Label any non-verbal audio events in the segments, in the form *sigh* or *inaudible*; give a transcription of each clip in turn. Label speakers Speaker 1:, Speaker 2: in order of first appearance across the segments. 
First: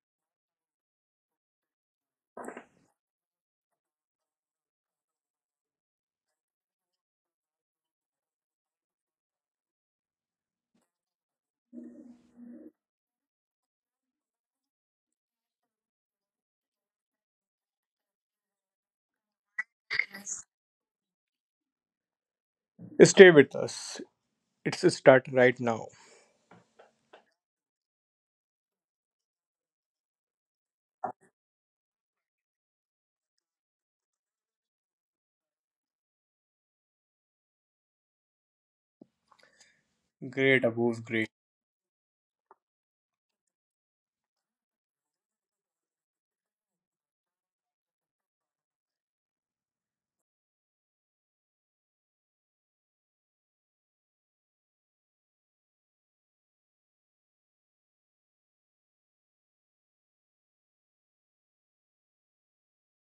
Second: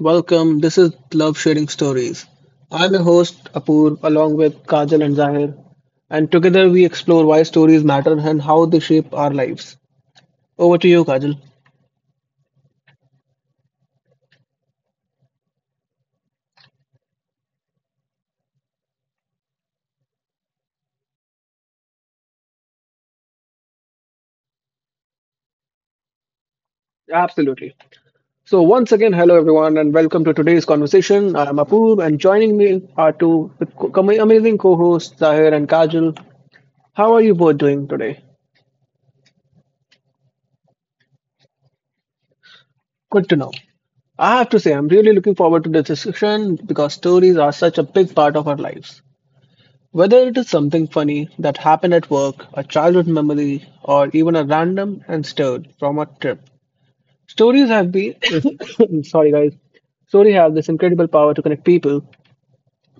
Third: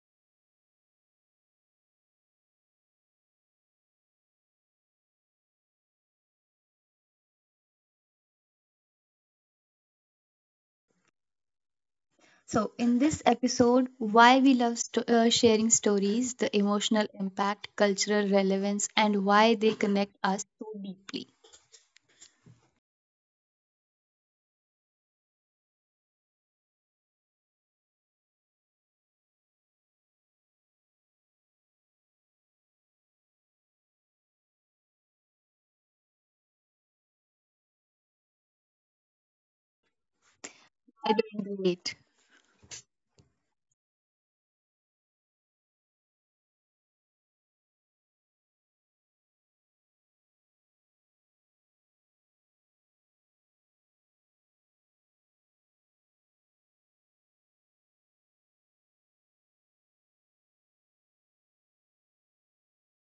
Speaker 1: welcome. This is Love Sharing Stories. I'm your host Apoor along with Kajal and Zahir, and together we explore why stories matter and how they shape our lives. Over to you, Kajal.
Speaker 2: So, in this episode, why we love sharing stories, the emotional impact, cultural relevance, and why they connect us so deeply.
Speaker 3: Stay with us. It's start right now.
Speaker 1: Absolutely. So, once again, hello everyone, and welcome to today's conversation. I'm Apoor, and joining me are two amazing co hosts, Zahir and Kajal. How are you both doing today?
Speaker 3: Great, Above,
Speaker 2: I
Speaker 3: great.
Speaker 2: don't relate.
Speaker 1: Good to know. I have to say, I'm really looking forward to this discussion because stories are such a big part of our lives. Whether it is something funny that happened at work, a childhood memory, or even a random and stirred from a trip, stories have been. *coughs* Sorry, guys. Stories have this incredible power to connect people.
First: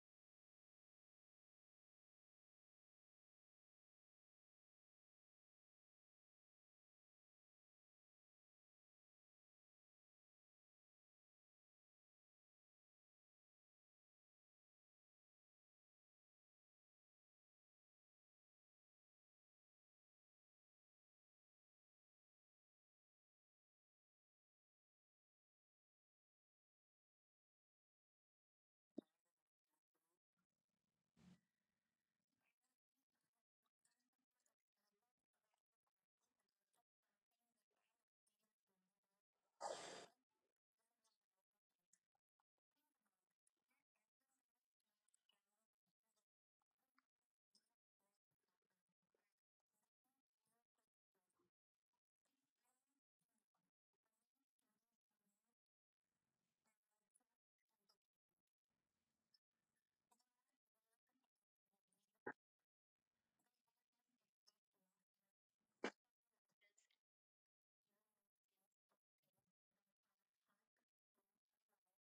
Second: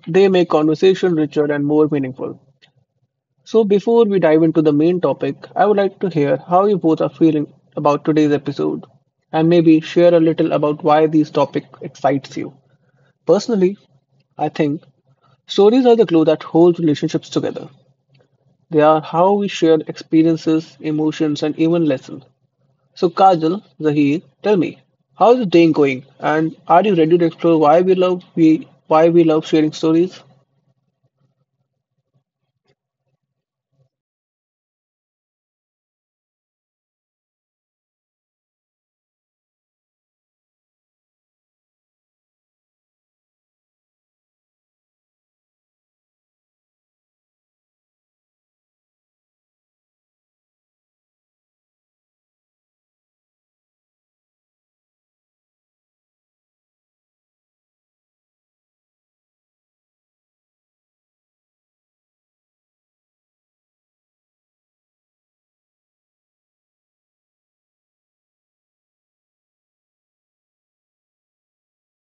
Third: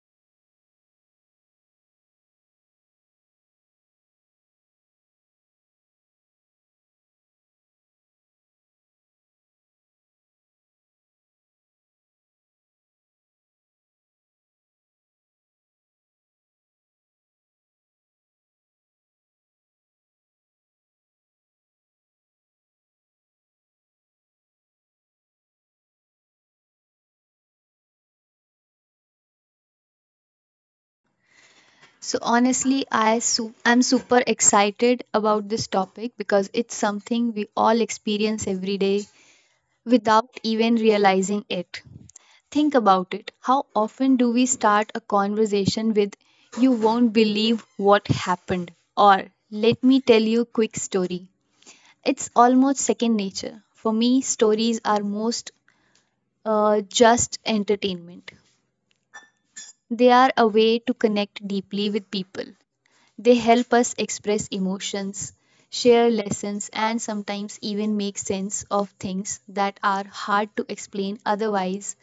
Speaker 1: They make conversation richer and more meaningful. So, before we dive into the main topic, I would like to hear how you both are feeling about today's episode, and maybe share a little about why this topic excites you. Personally, I think stories are the glue that holds relationships together. They are how we share experiences, emotions, and even lessons. So, Kajal, Zahir, tell me, how's the day going? And are you ready to explore why we love sharing stories?
Speaker 2: So, honestly, I'm super excited about this topic because it's something we all experience every day without even realizing it. Think about it. How often do we start a conversation with, "You won't believe what happened," or "let me tell you a quick story?" It's almost second nature. For me, stories are most just entertainment. They are a way to connect deeply with people. They help us express emotions, share lessons, and sometimes even make sense of things that are hard to explain otherwise.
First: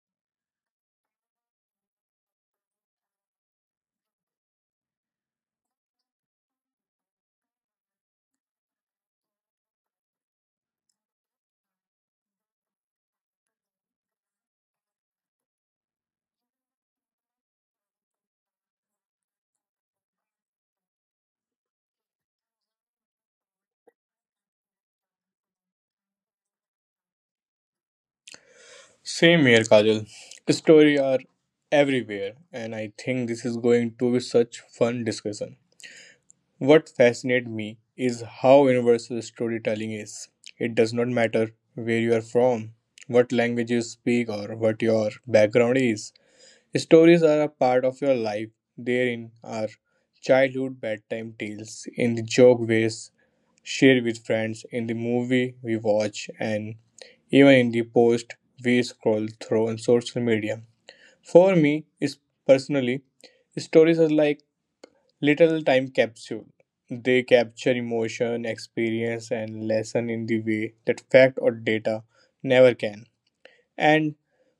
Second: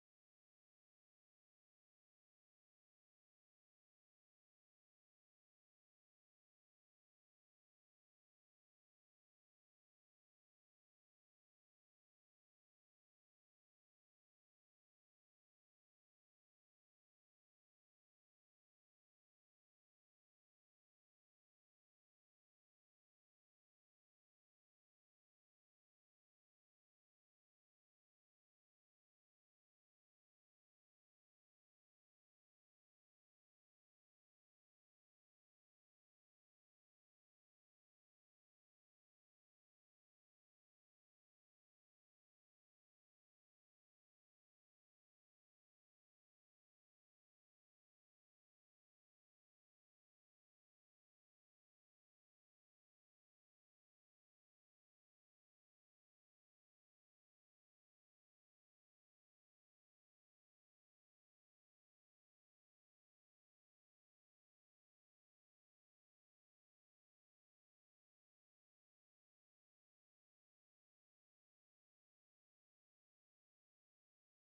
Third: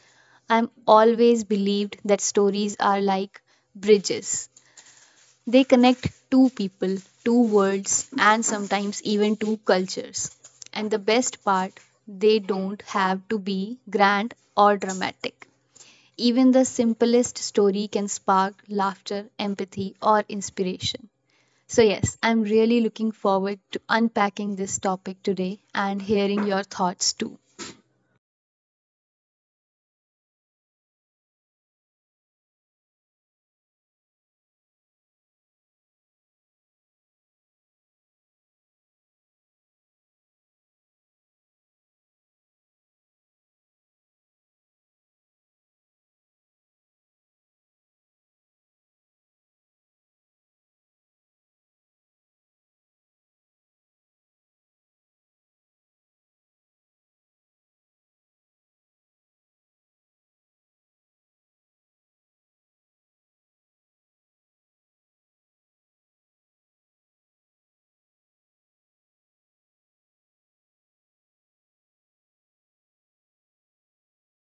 Speaker 2: I'm always believed that stories are like bridges. They connect two people, two worlds, and sometimes even two cultures. And the best part, they don't have to be grand or dramatic. Even the simplest story can spark laughter, empathy, or inspiration. So, yes, I'm really looking forward to unpacking this topic today and hearing your thoughts too.
Speaker 3: Same here, Kajal. Story are everywhere, and I think this is going to be such fun discussion. What fascinates me is how universal storytelling is. It does not matter where you are from, what language you speak, or what your background is. Stories are a part of your life. Therein are childhood bedtime tales in the joke ways share with friends, in the movie we watch, and even in the post we scroll through on social media. For me, is personally, stories are like little time capsule. They capture emotion, experience, and lesson in the way that fact or data never can. And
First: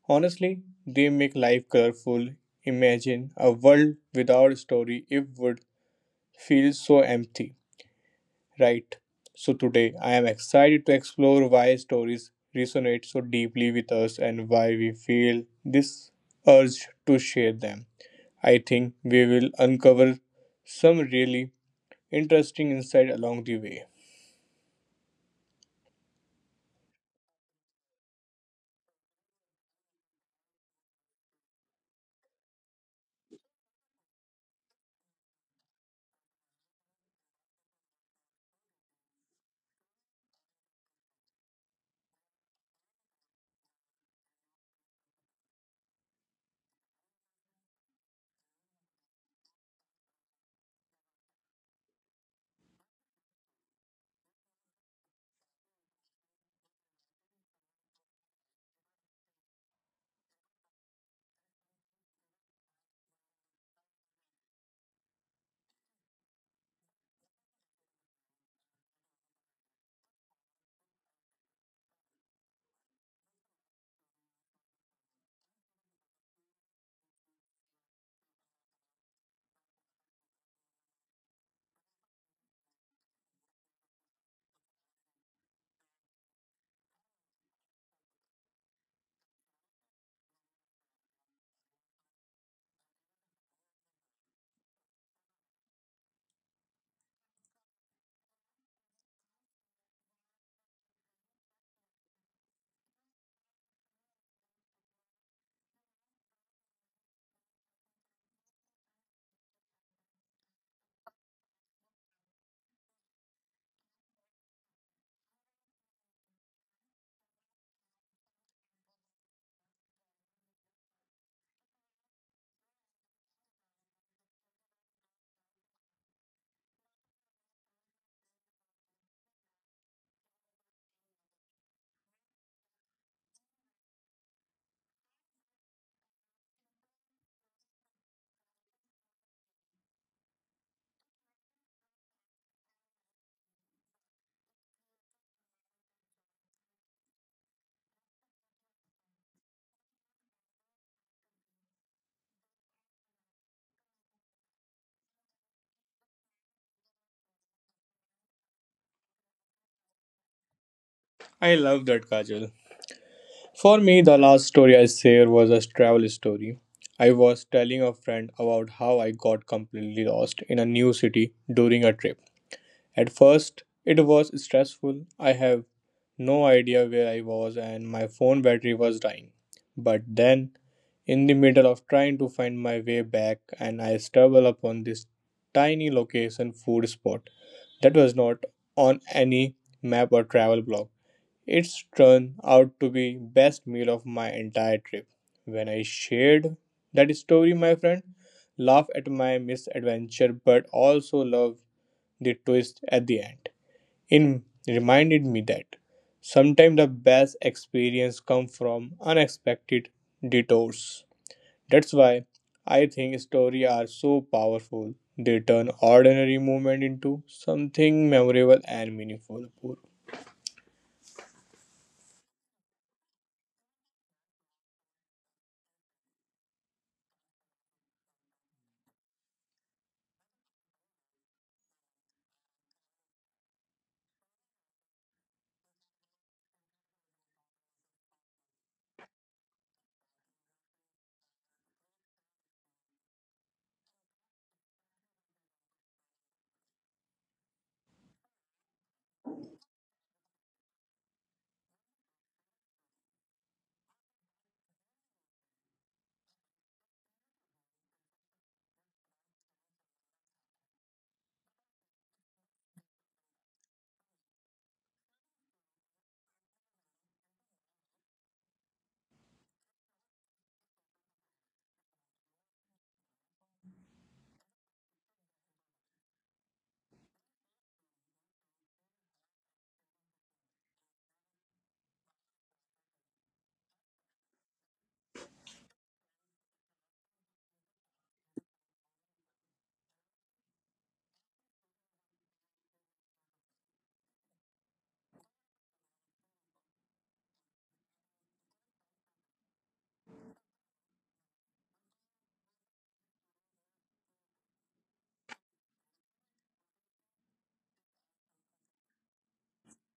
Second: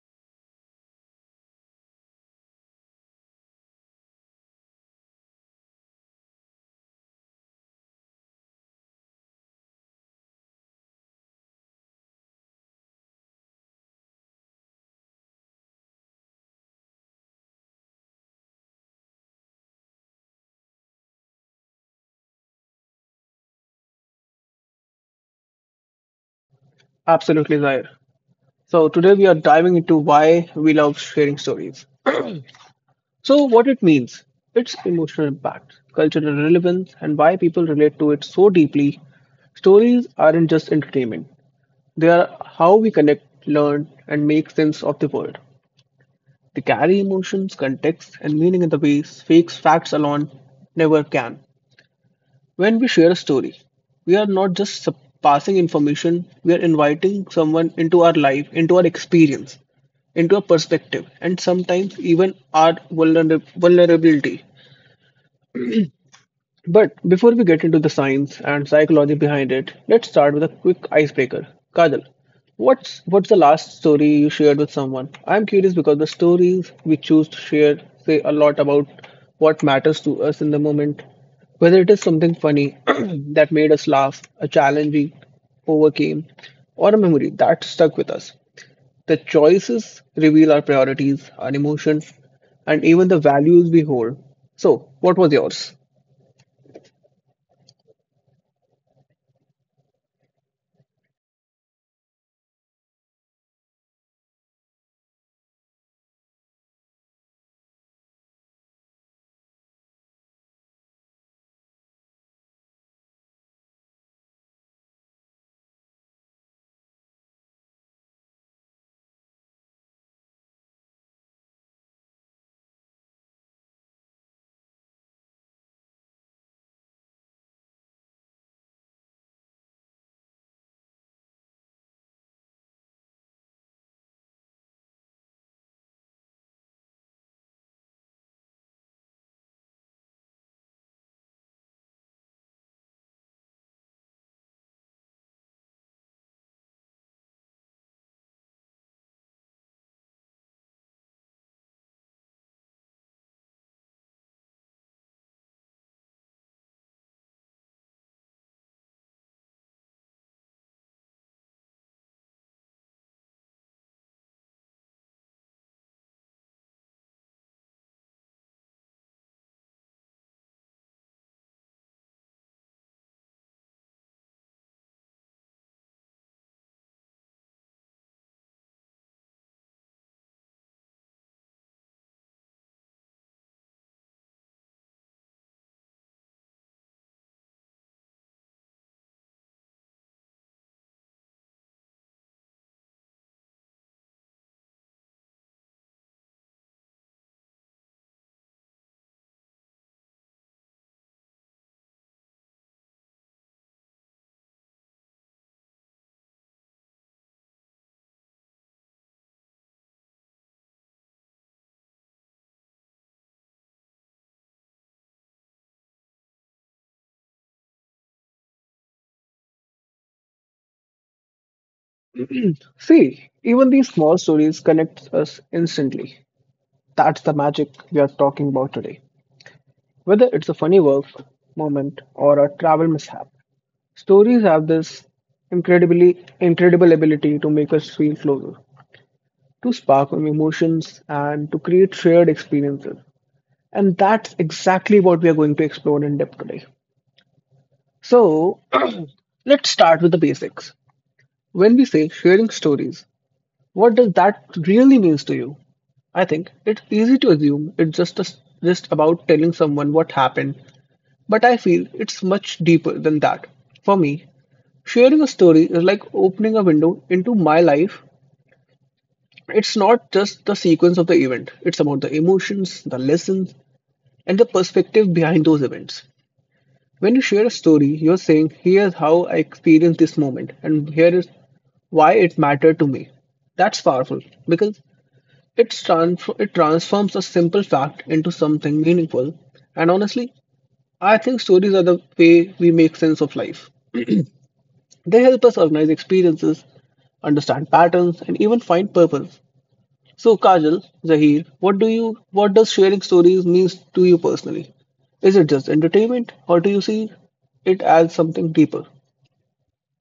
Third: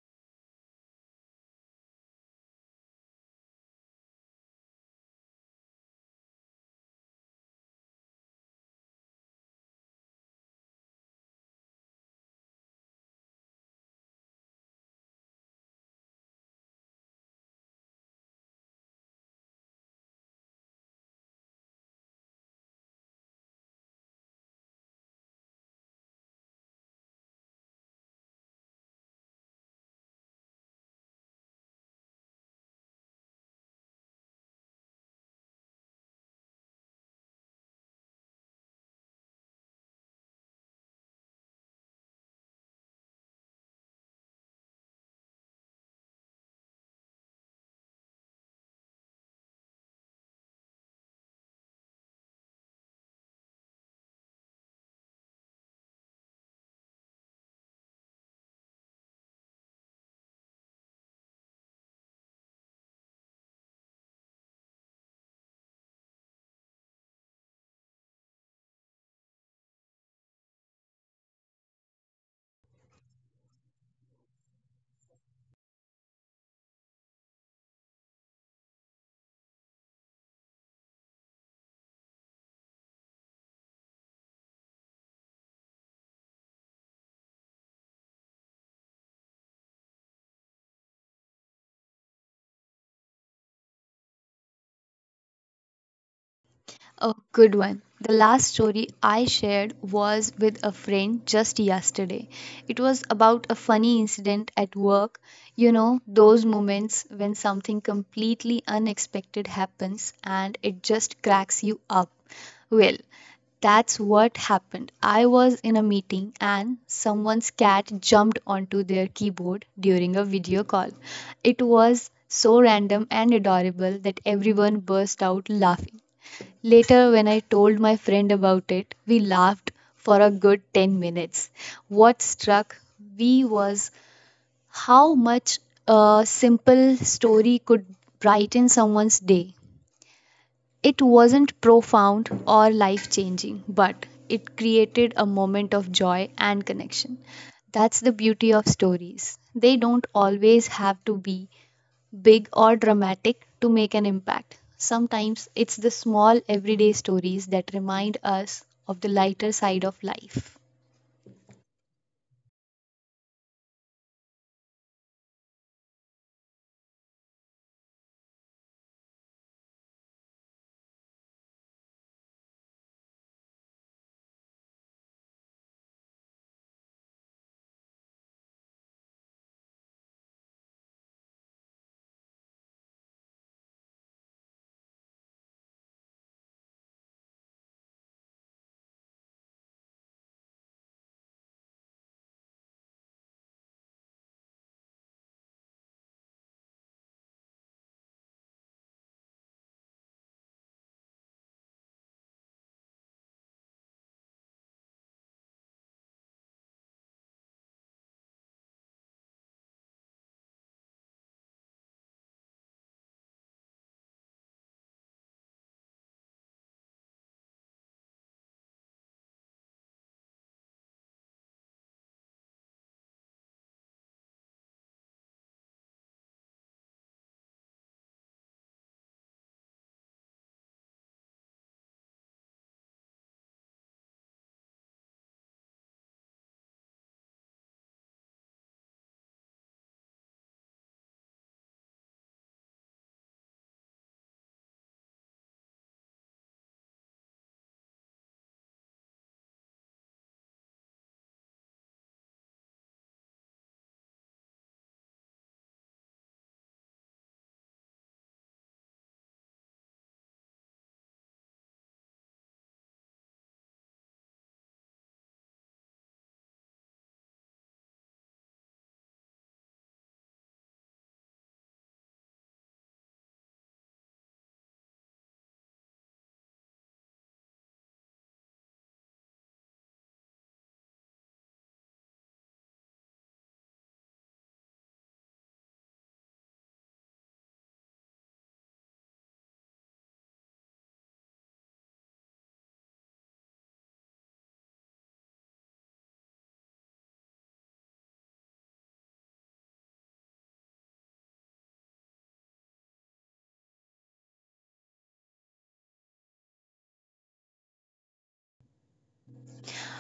Speaker 3: honestly, they make life colorful. Imagine a world without story, it would feel so empty. Right. So today I am excited to explore why stories resonate so deeply with us and why we feel this urge to share them. I think we will uncover some really interesting insight along the way.
Speaker 1: Absolutely, Zahir. So today we are diving into why we love sharing stories. So what it means, its emotional impact, cultural relevance, and why people relate to it so deeply. Stories aren't just entertainment; they are how we connect, learn, and make sense of the world. They carry emotions, context, and meaning in the ways fakes facts alone never can. When we share a story, we are not just passing information, we are inviting someone into our life, into our experience, into our perspective, and sometimes even our vulnerability. But before we get into the science and psychology behind it, let's start with a quick icebreaker. Kajal, what's the last story you shared with someone? I'm curious because the stories we choose to share say a lot about what matters to us in the moment. Whether it is something funny *clears throat* that made us laugh, a challenge we overcame, or a memory that stuck with us. The choices reveal our priorities, our emotions, and even the values we hold. So, what was yours?
Speaker 2: A good one. The last story I shared was with a friend just yesterday. It was about a funny incident at work. You know, those moments when something completely unexpected happens and it just cracks you up. Well, that's what happened. I was in a meeting and someone's cat jumped onto their keyboard during a video call. It was so random and adorable that everyone burst out laughing. Later, when I told my friend about it, we laughed for a good 10 minutes. What struck me was how much a simple story could brighten someone's day. It wasn't profound or life changing, but it created a moment of joy and connection. That's the beauty of stories. They don't always have to be big or dramatic to make an impact. Sometimes it's the small everyday stories that remind us of the lighter side of life.
Speaker 3: I love that, Kajal. For me, the last story I share was a travel story. I was telling a friend about how I got completely lost in a new city during a trip. At first, it was stressful. I have no idea where I was, and my phone battery was dying. But then, in the middle of trying to find my way back, and I stumble upon this tiny location food spot that was not on any map or travel blog. It's turned out to be best meal of my entire trip. When I shared that story, my friend laughed at my misadventure, but also loved the twist at the end. It reminded me that sometimes the best experience come from unexpected detours. That's why I think stories are so powerful. They turn ordinary moment into something memorable and meaningful.
Speaker 1: See, even these small stories connect us instantly. That's the magic we are talking about today. Whether it's a funny work moment or a travel mishap, stories have this incredibly incredible ability to make us feel closer, to spark our emotions, and to create shared experiences. And that's exactly what we are going to explore in depth today. So, *clears throat* let's start with the basics. When we say sharing stories, what does that really means to you? I think it's easy to assume just about telling someone what happened, but I feel it's much deeper than that. For me, sharing a story is like opening a window into my life. It's not just the sequence of the event, it's about the emotions, the lessons, and the perspective behind those events. When you share a story, you're saying, here's how I experienced this moment, and here is why it mattered to me. That's powerful because it transforms a simple fact into something meaningful. And honestly, I think stories are the way we make sense of life. They help us organize experiences, understand patterns, and even find purpose. So, Kajal, Zahir, what does sharing stories means to you personally? Is it just entertainment, or do you see it as something deeper?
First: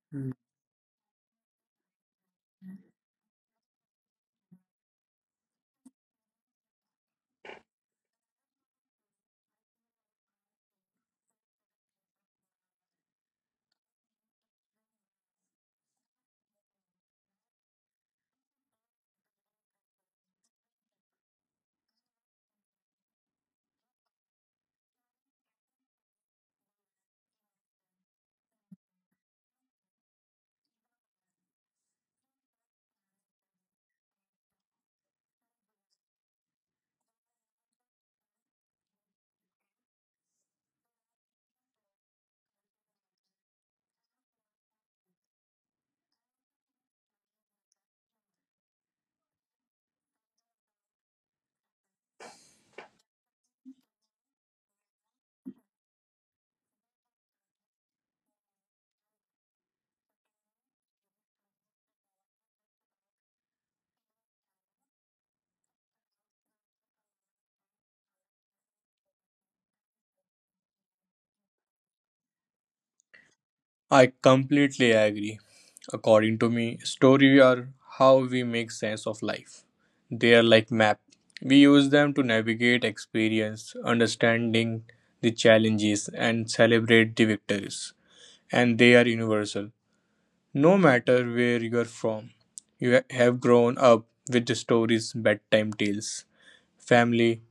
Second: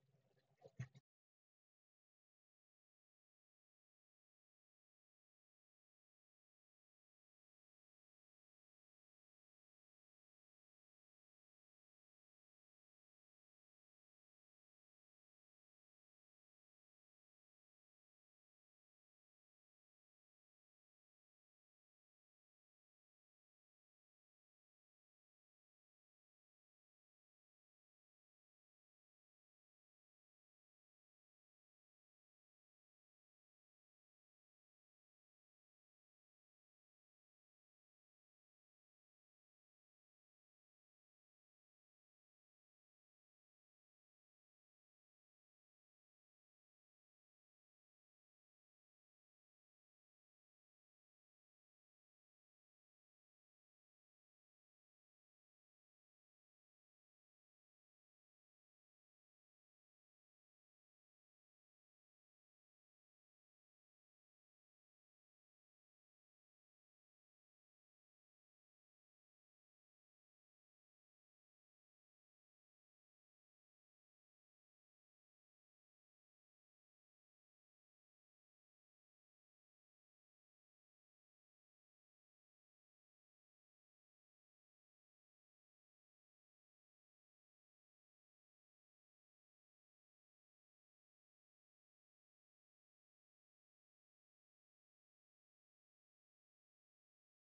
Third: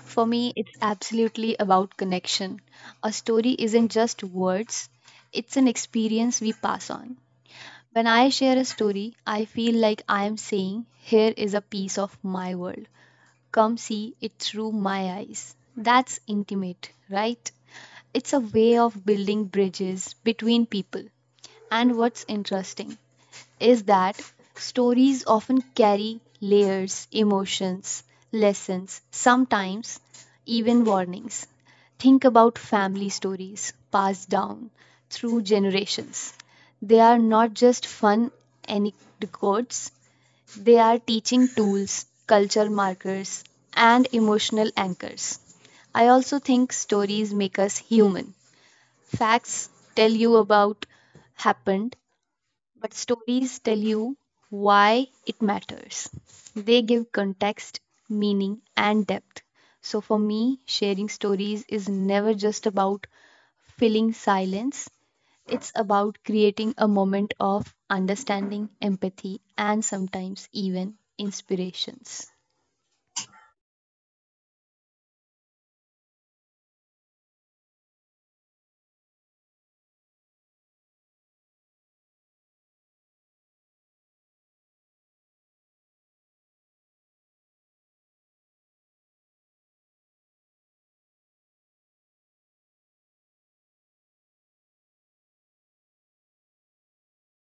Speaker 2: For me, it's absolutely about connection. A story isn't just words, it's an experience we pass on. When I share a story, I feel like I am saying, "Here is a piece of my world. Come see it through my eyes." That's intimate, right? It's a way of building bridges between people. And what's interesting is that stories often carry layers, emotions, lessons, sometimes even warnings. Think about family stories passed down through generations. They are not just fun anecdotes, they are teaching tools, culture markers, and emotional anchors. I also think stories make us human. Facts tell you about happened, but stories tell you why it matters. They give context, meaning, and depth. So for me, sharing stories is never just about filling silence, it's about creating a moment of understanding, empathy, and sometimes even inspirations.
Speaker 3: I completely agree. According to me, stories are how we make sense of life. They are like map. We use them to navigate experience, understanding the challenges and celebrate the victories. And they are universal. No matter where you're from, you have grown up with the stories, bedtime tales, family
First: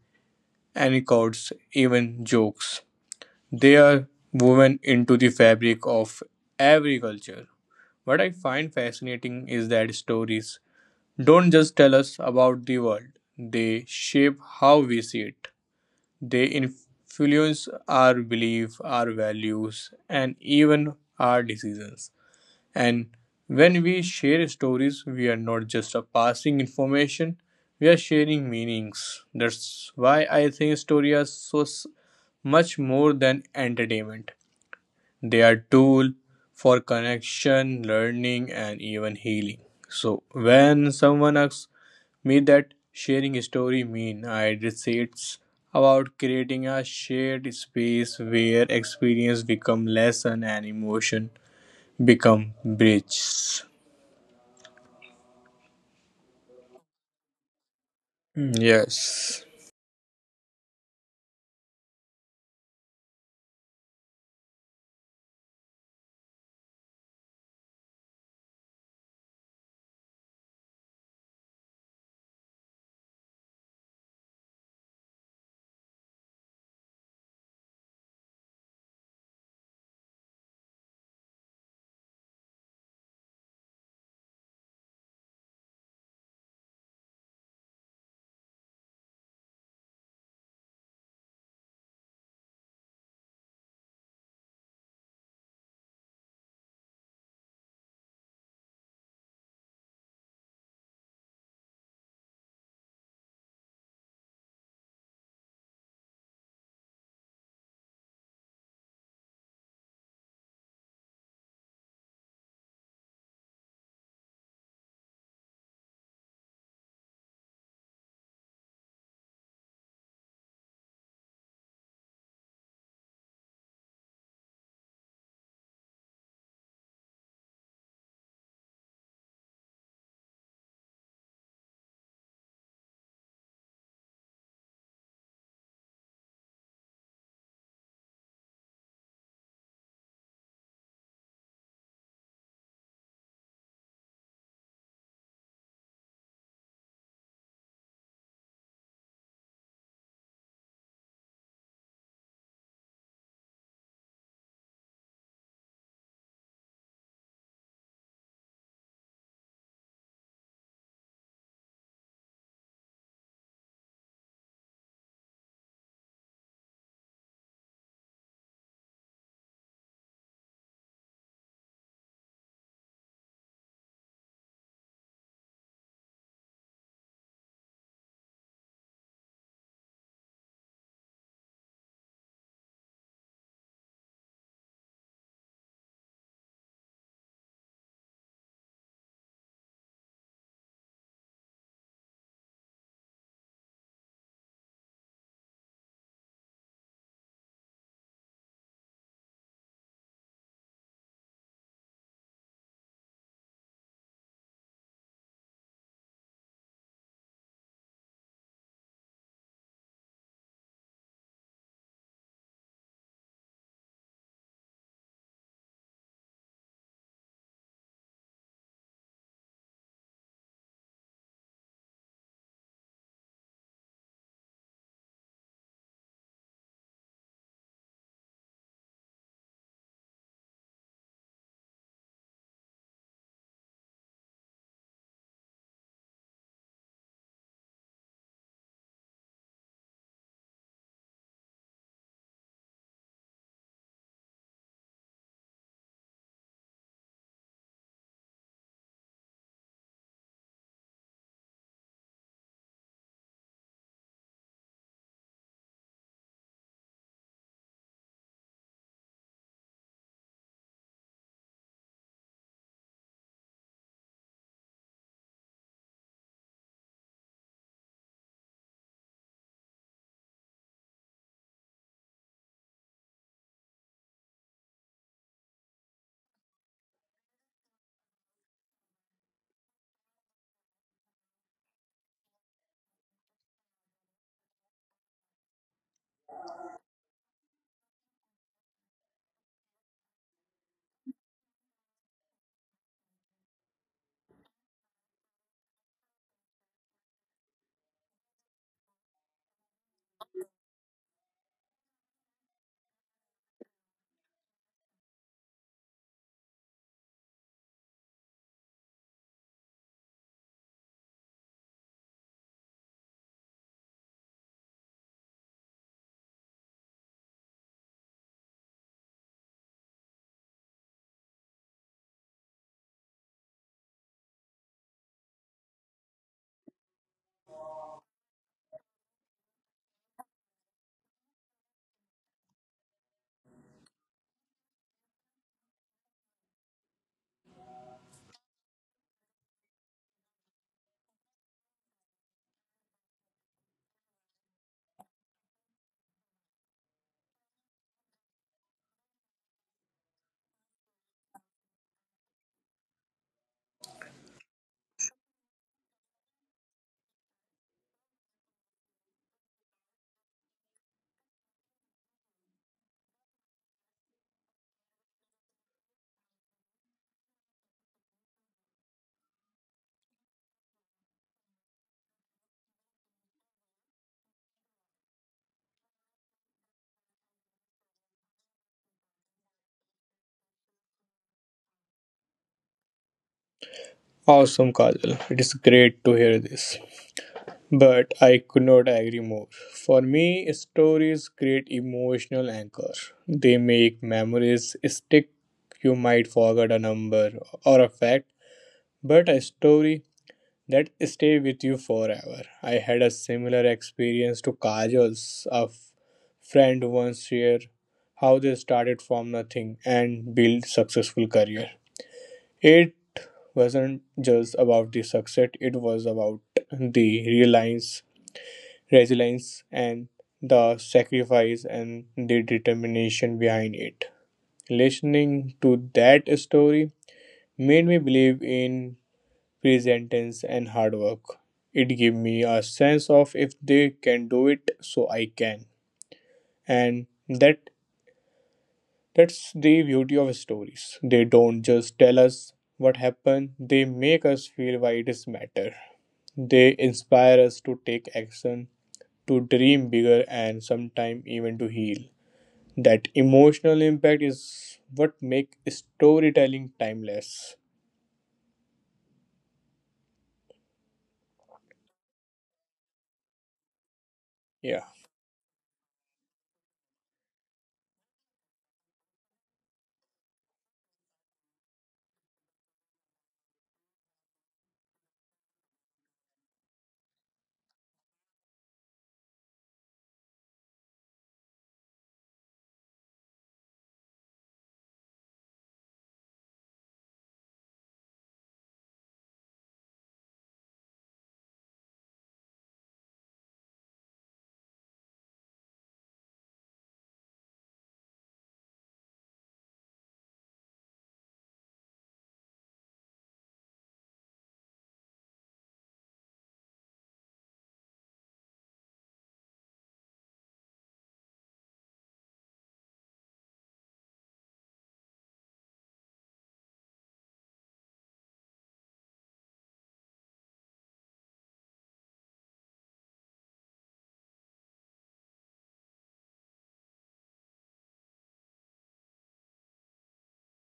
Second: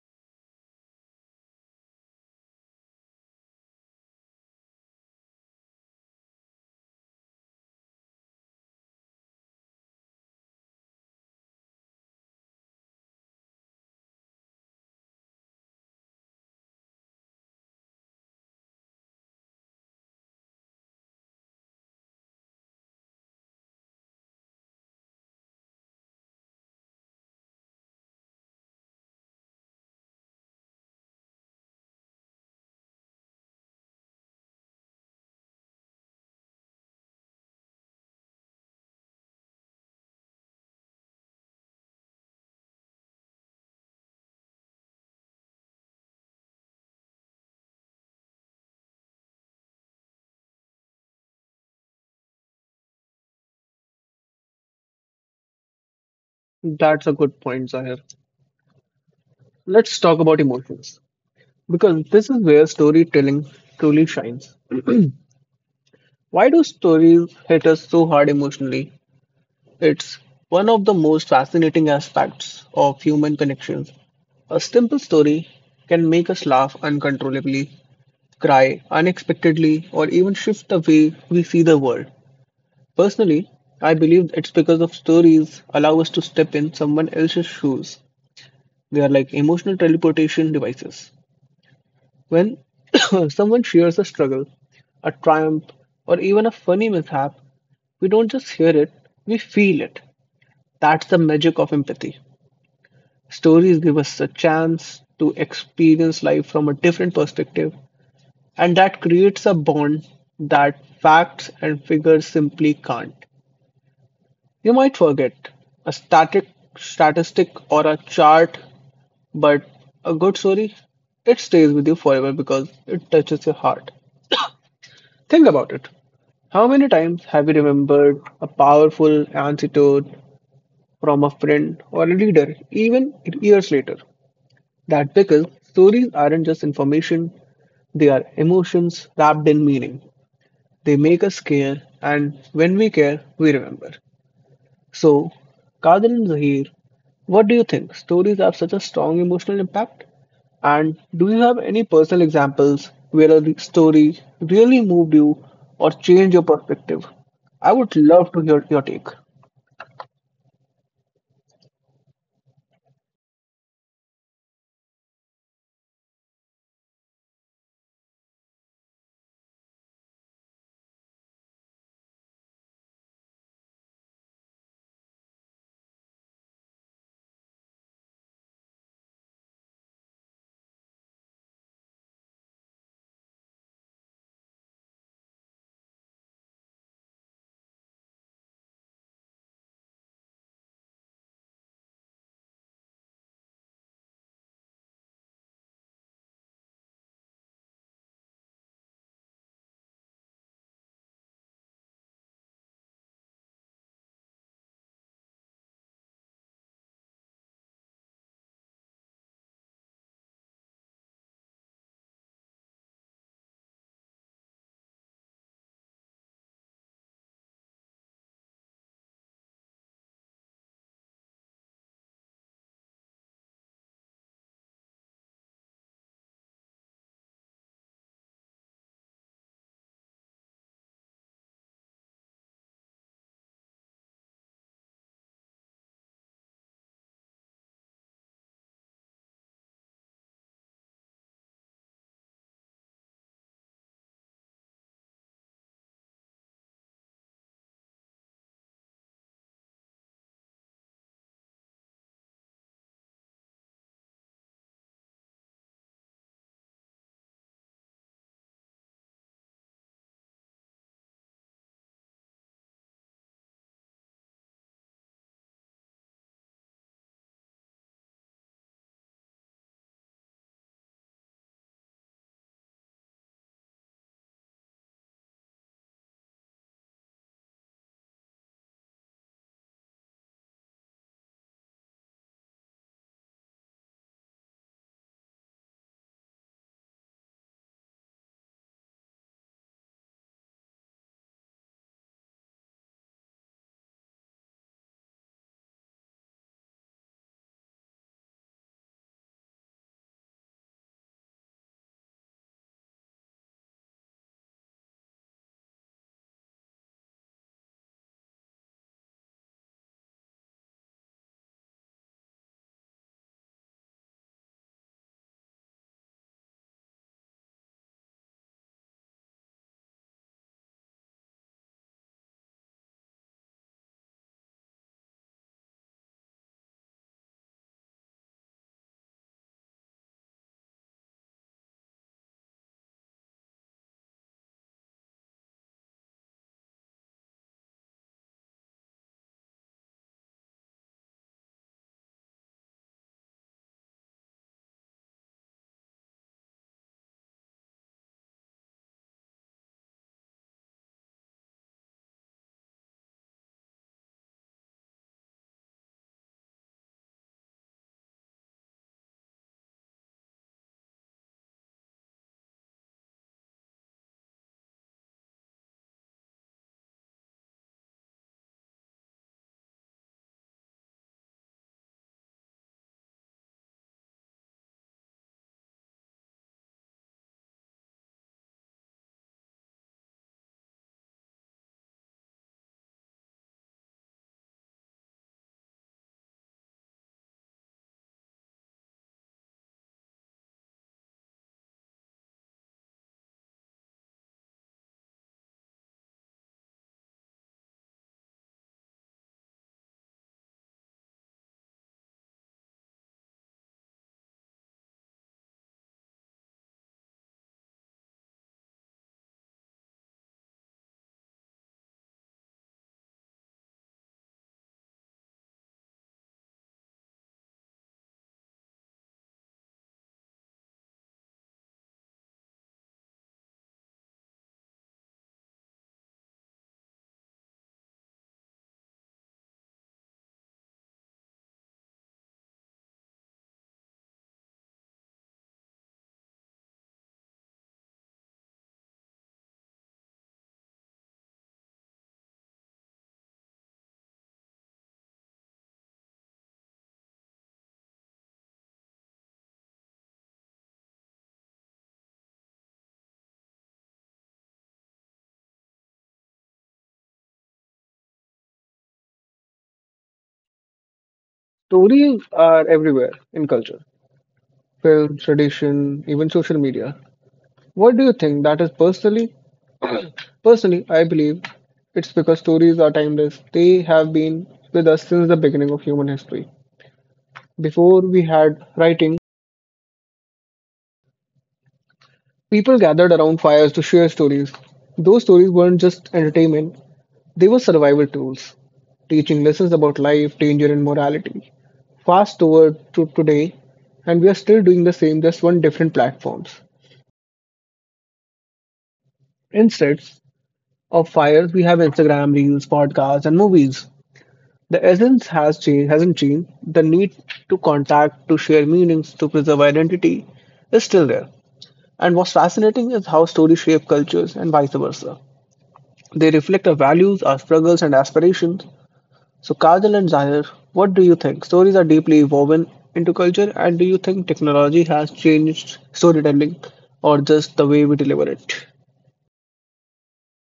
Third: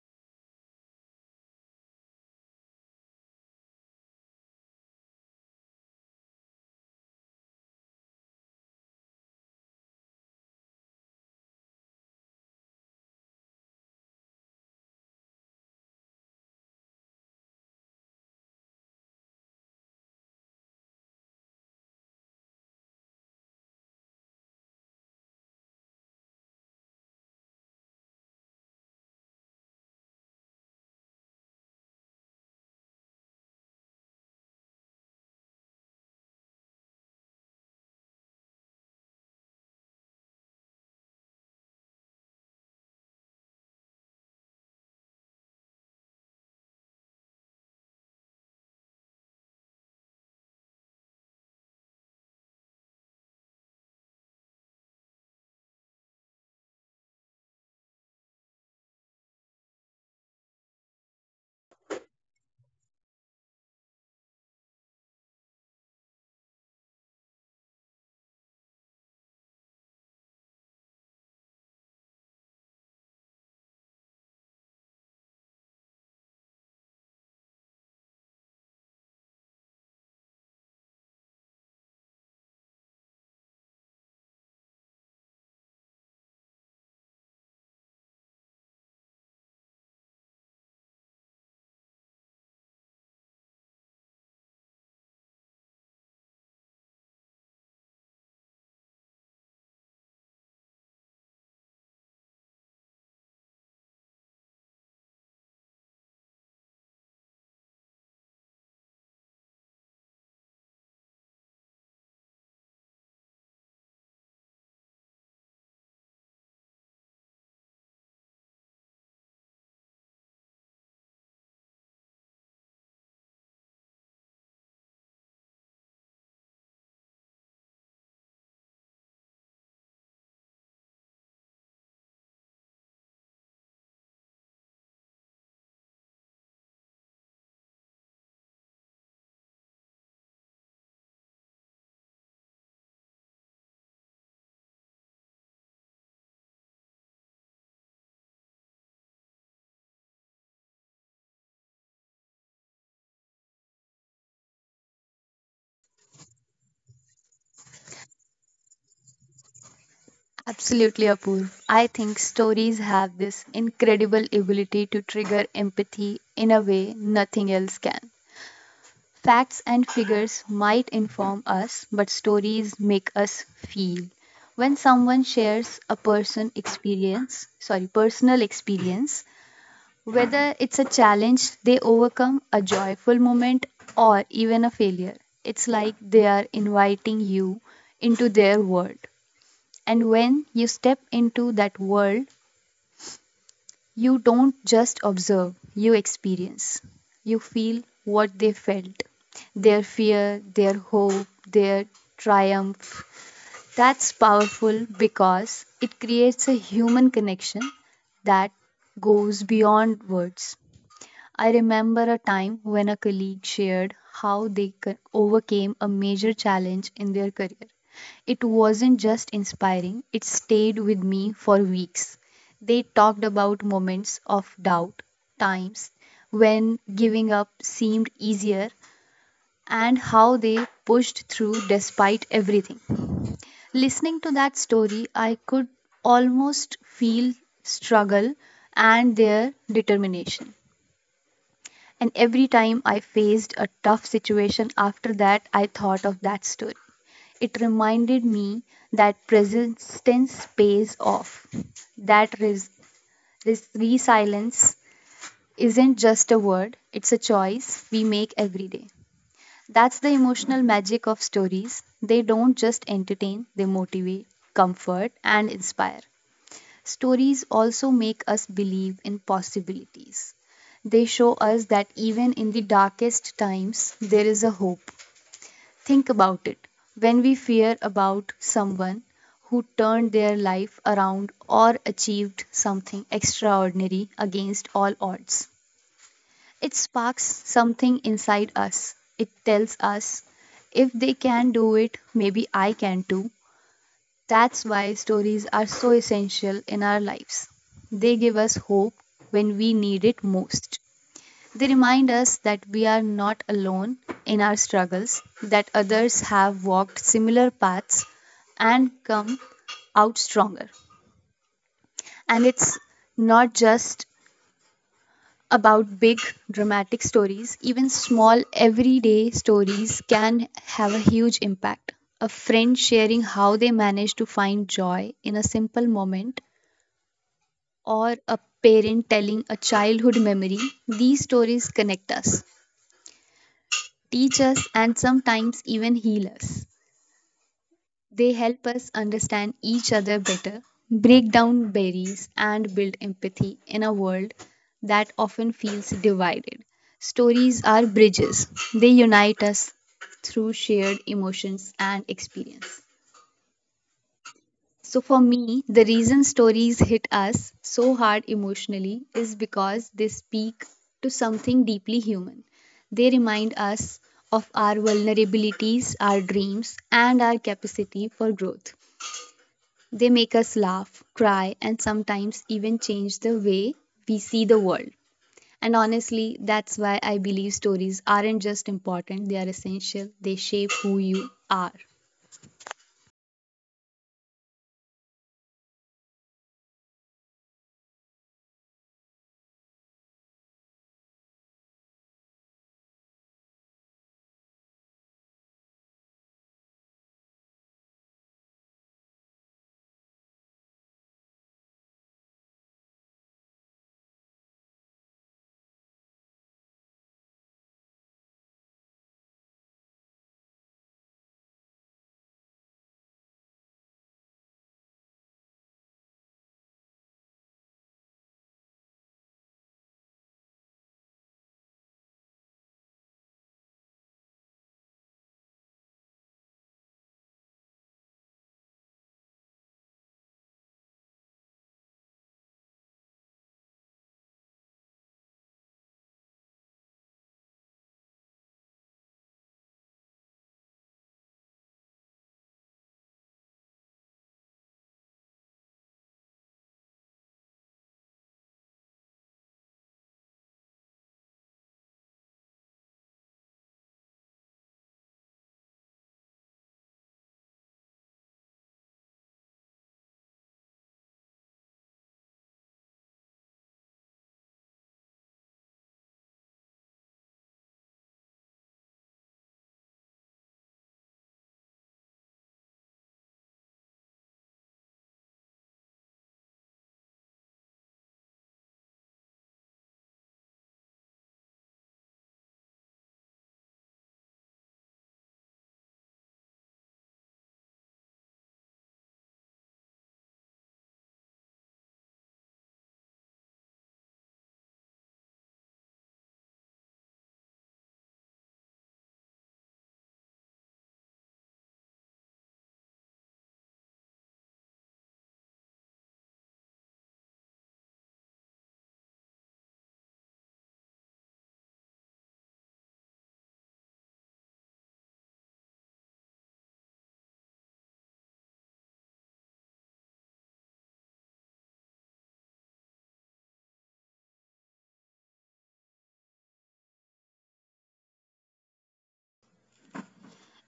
Speaker 3: anecdotes, even jokes. They are woven into the fabric of every culture. What I find fascinating is that stories don't just tell us about the world, they shape how we see it. They influence our belief, our values, and even our decisions. And when we share stories, we are not just a passing information, we are sharing meanings. That's why I think stories are much more than entertainment. They are tool for connection, learning, and even healing. So when someone asks me that sharing a story mean, I just say it's about creating a shared space where experience become lesson and emotion become bridges.
Speaker 1: That's a good point, Zahir.
Speaker 3: Mm, yes.
Speaker 1: Let's talk about emotions because this is where storytelling truly shines. Why do stories hit us so hard emotionally? It's one of the most fascinating aspects of human connections. A simple story can make us laugh uncontrollably, cry unexpectedly, or even shift the way we see the world. Personally, I believe it's because of stories allow us to step in someone else's shoes. They are like emotional teleportation devices. When *coughs* someone shares a struggle, a triumph, or even a funny mishap, we don't just hear it, we feel it. That's the magic of empathy. Stories give us a chance to experience life from a different perspective, and that creates a bond that facts and figures simply can't. You might forget a static statistic or a chart, but a good story, it stays with you forever because it touches your heart. Think about it. How many times have you remembered a powerful anecdote from a friend or a leader, even years later? That because stories aren't just information, they are emotions wrapped in meaning. They make us care, and when we care, we remember. So, Kadil and Zahir, what do you think? Stories have such a strong emotional impact? And do you have any personal examples where a story really moved you or changed your perspective? I would love to hear your take.
Speaker 2: Absolutely, Apoorv. I think stories have this incredible ability to trigger empathy in a way nothing else can. Facts and figures might inform us, but stories make us feel. When someone shares a person experience, sorry, personal experience, whether it's a challenge they overcome, a joyful moment, or even a failure, it's like they are inviting you into their world. And when you step into that world, you don't just observe, you experience. You feel what they felt their fear, their hope, their triumph. That's powerful because it creates a human connection that goes beyond words. I remember a time when a colleague shared how they overcame a major challenge in their career. It wasn't just inspiring, it stayed with me for weeks. They talked about moments of doubt, times when giving up seemed easier, and how they pushed through despite everything. Listening to that story, I could almost feel struggle and their determination. And every time I faced a tough situation after that, I thought of that story. It reminded me that persistence pays off, that resilience isn't just a word, it's a choice we make every day. That's the emotional magic of stories. They don't just entertain, they motivate, comfort, and inspire. Stories also make us believe in possibilities. They show us that even in the darkest times, there is a hope. Think about it. When we fear about someone who turned their life around or achieved something extraordinary against all odds, it sparks something inside us. It tells us if they can do it, maybe I can too. That's why stories are so essential in our lives. They give us hope when we need it most. They remind us that we are not alone in our struggles, that others have walked similar paths and come out stronger. And it's not just about big dramatic stories, even small everyday stories can have a huge impact. A friend sharing how they managed to find joy in a simple moment or a parent telling a childhood memory, these stories connect us, teach us, and sometimes even heal us. They help us understand each other better, break down barriers, and build empathy in a world that often feels divided. Stories are bridges, they unite us through shared emotions and experience. So, for me, the reason stories hit us so hard emotionally is because they speak to something deeply human. They remind us of our vulnerabilities, our dreams, and our capacity for growth. They make us laugh, cry, and sometimes even change the way we see the world. And honestly, that's why I believe stories aren't just important, they are essential. They shape who you are.
Speaker 3: Awesome, Kajal. It is great to hear this. But I could not agree more. For me, stories create emotional anchor. They make memories stick. You might forget a number or a fact, but a story that stay with you forever. I had a similar experience to Kajal's. A friend once shared how they started from nothing and built successful career. It wasn't just about the success, it was about the reliance, resilience, and the sacrifice and the determination behind it. Listening to that story made me believe in present tense and hard work. It gave me a sense of if they can do it, so I can. And that that's the beauty of stories. They don't just tell us what happened, they make us feel why it is matter. They inspire us to take action, to dream bigger, and sometimes even to heal. That emotional impact is what make storytelling timeless.
Speaker 1: Stories are everywhere in culture,
Speaker 3: Yeah.
Speaker 1: film, tradition, even social media. What do you think that is personally? Personally, I believe it's because stories are timeless. They have been with us since the beginning of human history. Before we had writing, people gathered around fires to share stories. Those stories weren't just entertainment, they were survival tools, teaching lessons about life, danger, and morality. Fast forward to today, and we are still doing the same, just on different platforms. Instead of fires, we have Instagram reels, podcasts, and movies. The essence has changed, hasn't changed. The need to contact, to share meanings, to preserve identity is still there. And what's fascinating is how stories shape cultures and vice versa. They reflect our values, our struggles, and aspirations. So, Kajal and Zahir, what do you think? Stories are deeply woven into culture, and do you think technology has changed storytelling or just the way we deliver it?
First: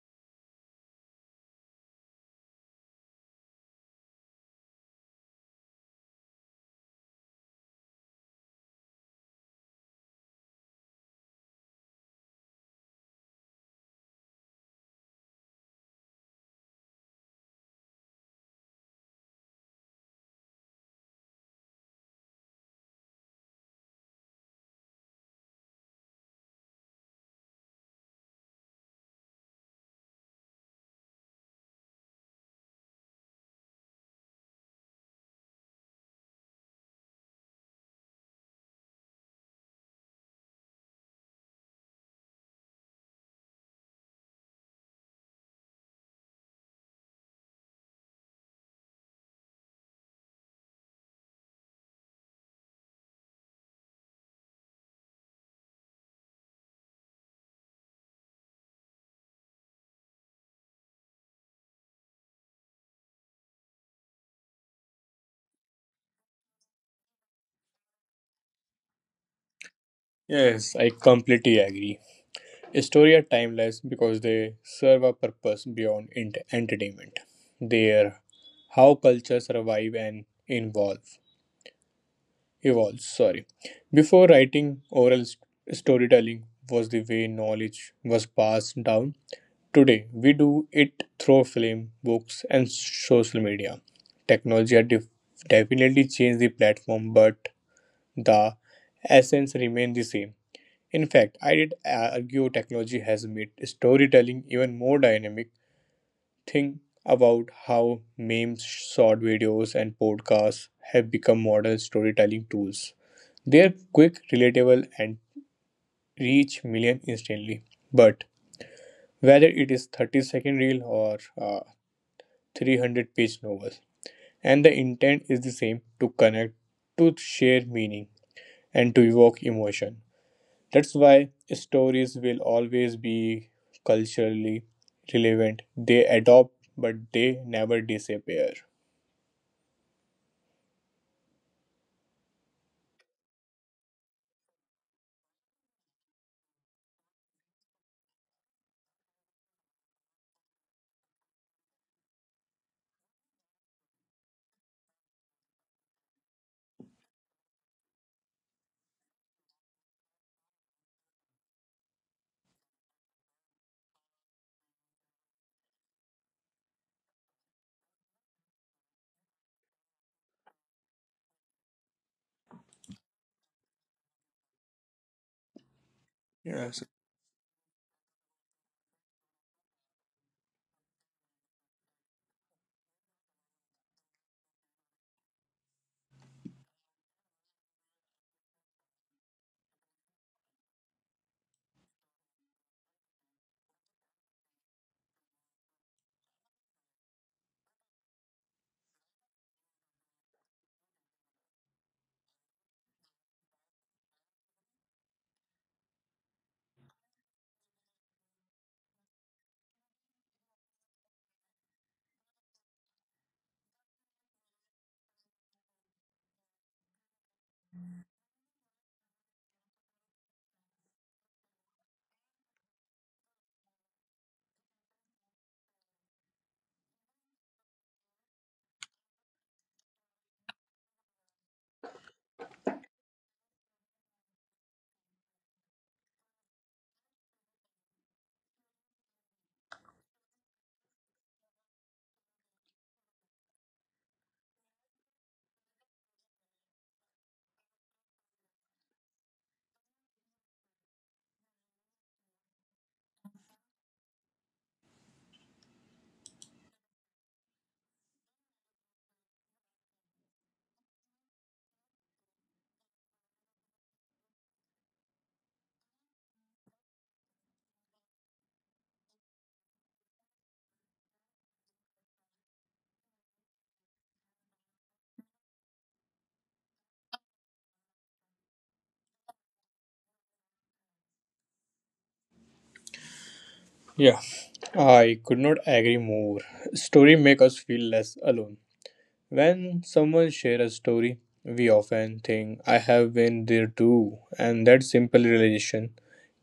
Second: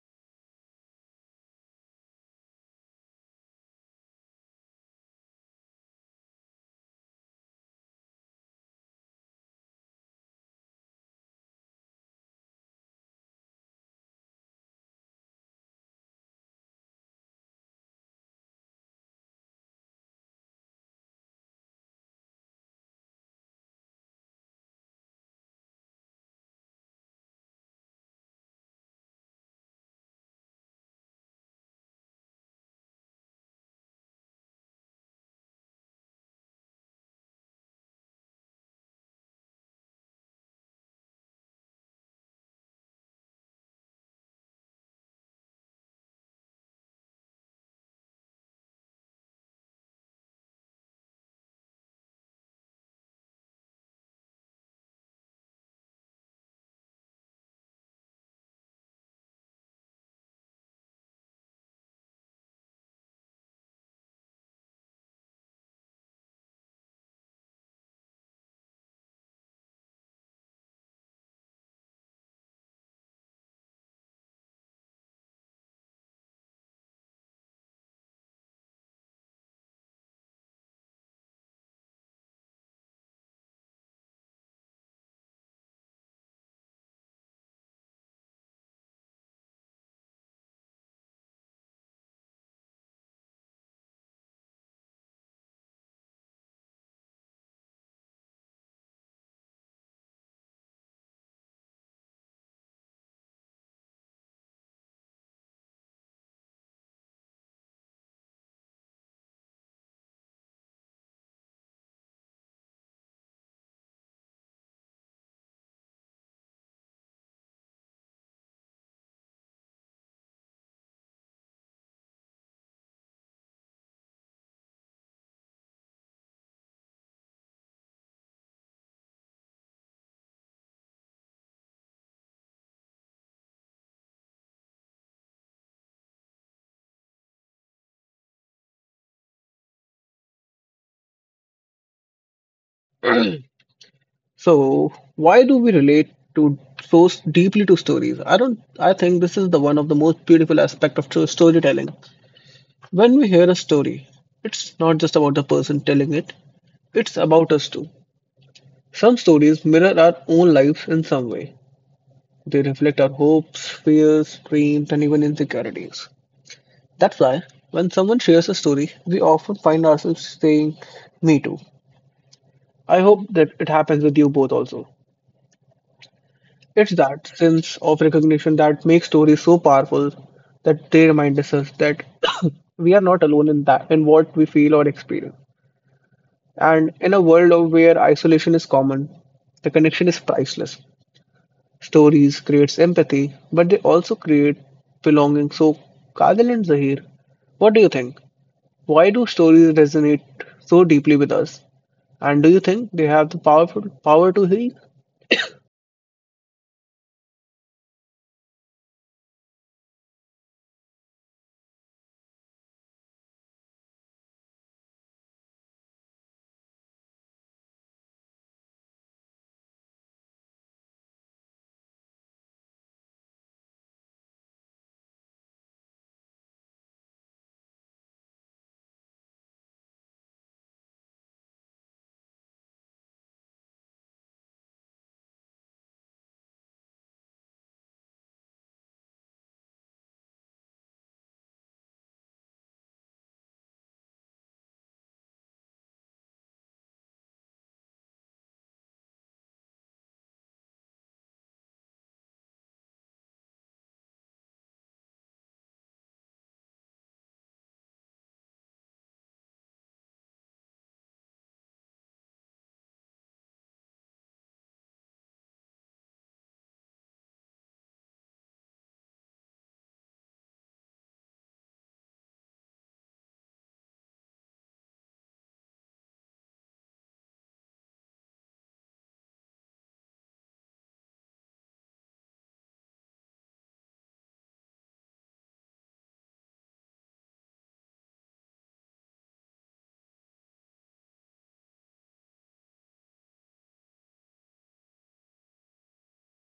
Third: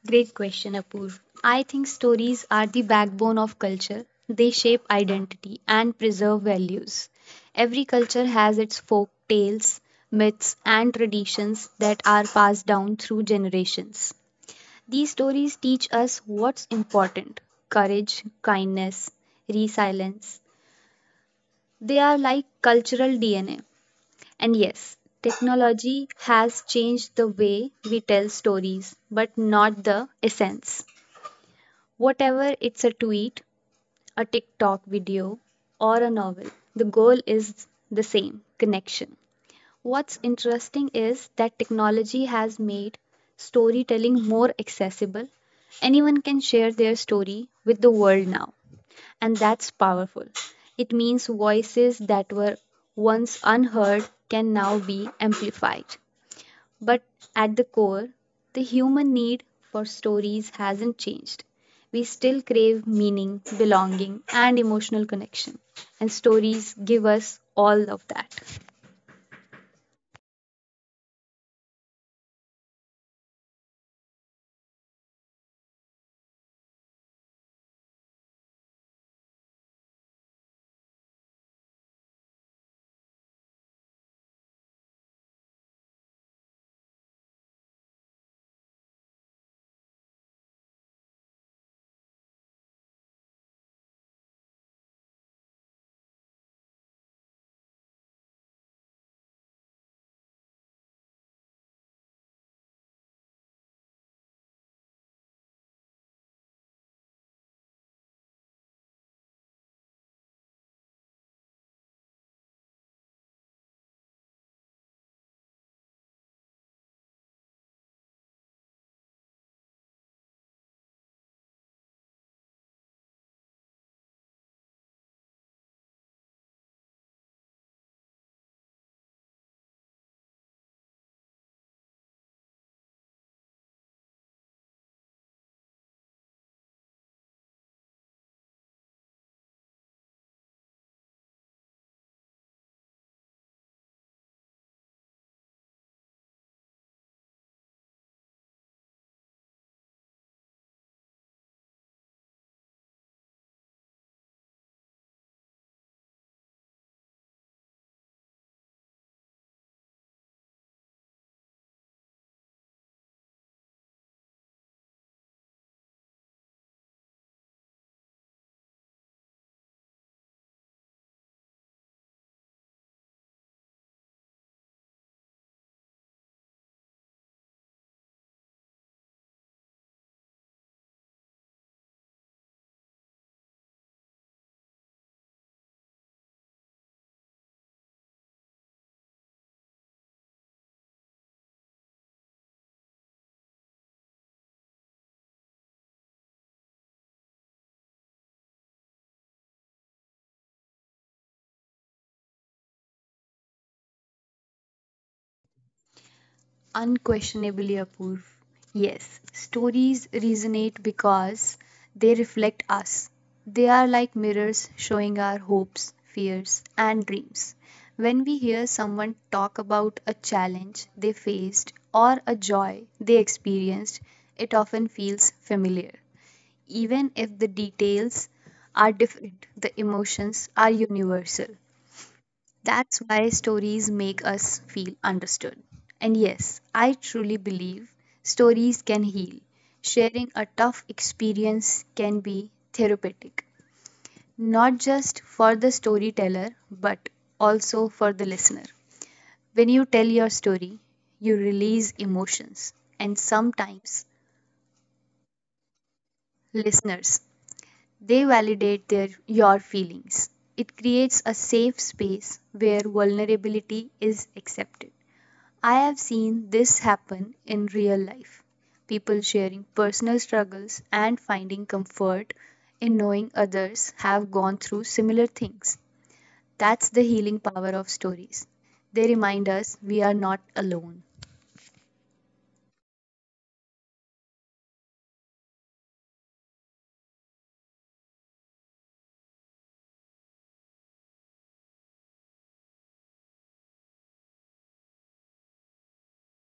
Speaker 2: Great question, Apoorv. I think stories are the backbone of culture. They shape identity and preserve values. Every culture has its folk tales, myths, and traditions that are passed down through generations. These stories teach us what's important courage, kindness, resilience. They are like cultural DNA. And yes, technology has changed the way we tell stories, but not the essence. Whatever it's a tweet, a TikTok video, or a novel, the goal is the same connection. What's interesting is that technology has made storytelling more accessible. Anyone can share their story with the world now, and that's powerful. It means voices that were once unheard can now be amplified. But at the core, the human need for stories hasn't changed. We still crave meaning, belonging, and emotional connection. And stories give us all of that.
Speaker 3: Yes, I completely agree. Stories are timeless because they serve a purpose beyond entertainment. They are how culture survive and evolve. Evolve. Sorry. Before writing, oral storytelling was the way knowledge was passed down. Today, we do it through film, books, and social media. Technology has definitely changed the platform, but the essence remains the same. In fact, I did argue technology has made storytelling even more dynamic. Think about how memes, short videos, and podcasts have become modern storytelling tools. They are quick, relatable, and reach millions instantly. But whether it is 30-second reel or 300-page novels, and the intent is the same to connect, to share meaning, and to evoke emotion. That's why stories will always be culturally relevant. They adopt, but they never disappear.
Speaker 1: So, why do we relate to so deeply to stories? I don't. I think this is the one of the most beautiful aspect of true storytelling. When we hear a story, it's not just about the person telling it; it's about us too. Some stories mirror our own lives in some way. They reflect our hopes, fears, dreams, and even insecurities. That's why, when someone shares a story, we often find ourselves saying, me too. I hope that it happens with you both also.
Speaker 3: Yes.
Speaker 1: It's that sense of recognition that makes stories so powerful that they remind us that *coughs* we are not alone in what we feel or experience. And in a world of where isolation is common, the connection is priceless. Stories creates empathy, but they also create belonging. So, Kajal and Zahir, what do you think? Why do stories resonate so deeply with us? And do you think they have the powerful power to heal?
Speaker 2: Unquestionably, Apoorv. Yes, stories resonate because they reflect us. They are like mirrors showing our hopes, fears, and dreams. When we hear someone talk about a challenge they faced or a joy they experienced, it often feels familiar. Even if the details are different, the emotions are universal. That's why stories make us feel understood. And yes, I truly believe stories can heal. Sharing a tough experience can be therapeutic, not just for the storyteller, but also for the listener. When you tell your story, you release emotions, and sometimes listeners they validate their your feelings. It creates a safe space where vulnerability is accepted. I have seen this happen in real life. People sharing personal struggles and finding comfort in knowing others have gone through similar things. That's the healing power of stories. They remind us we are not alone.
Speaker 3: Yeah, I could not agree more. Story make us feel less alone. When someone share a story, we often think I have been there too, and that simple realization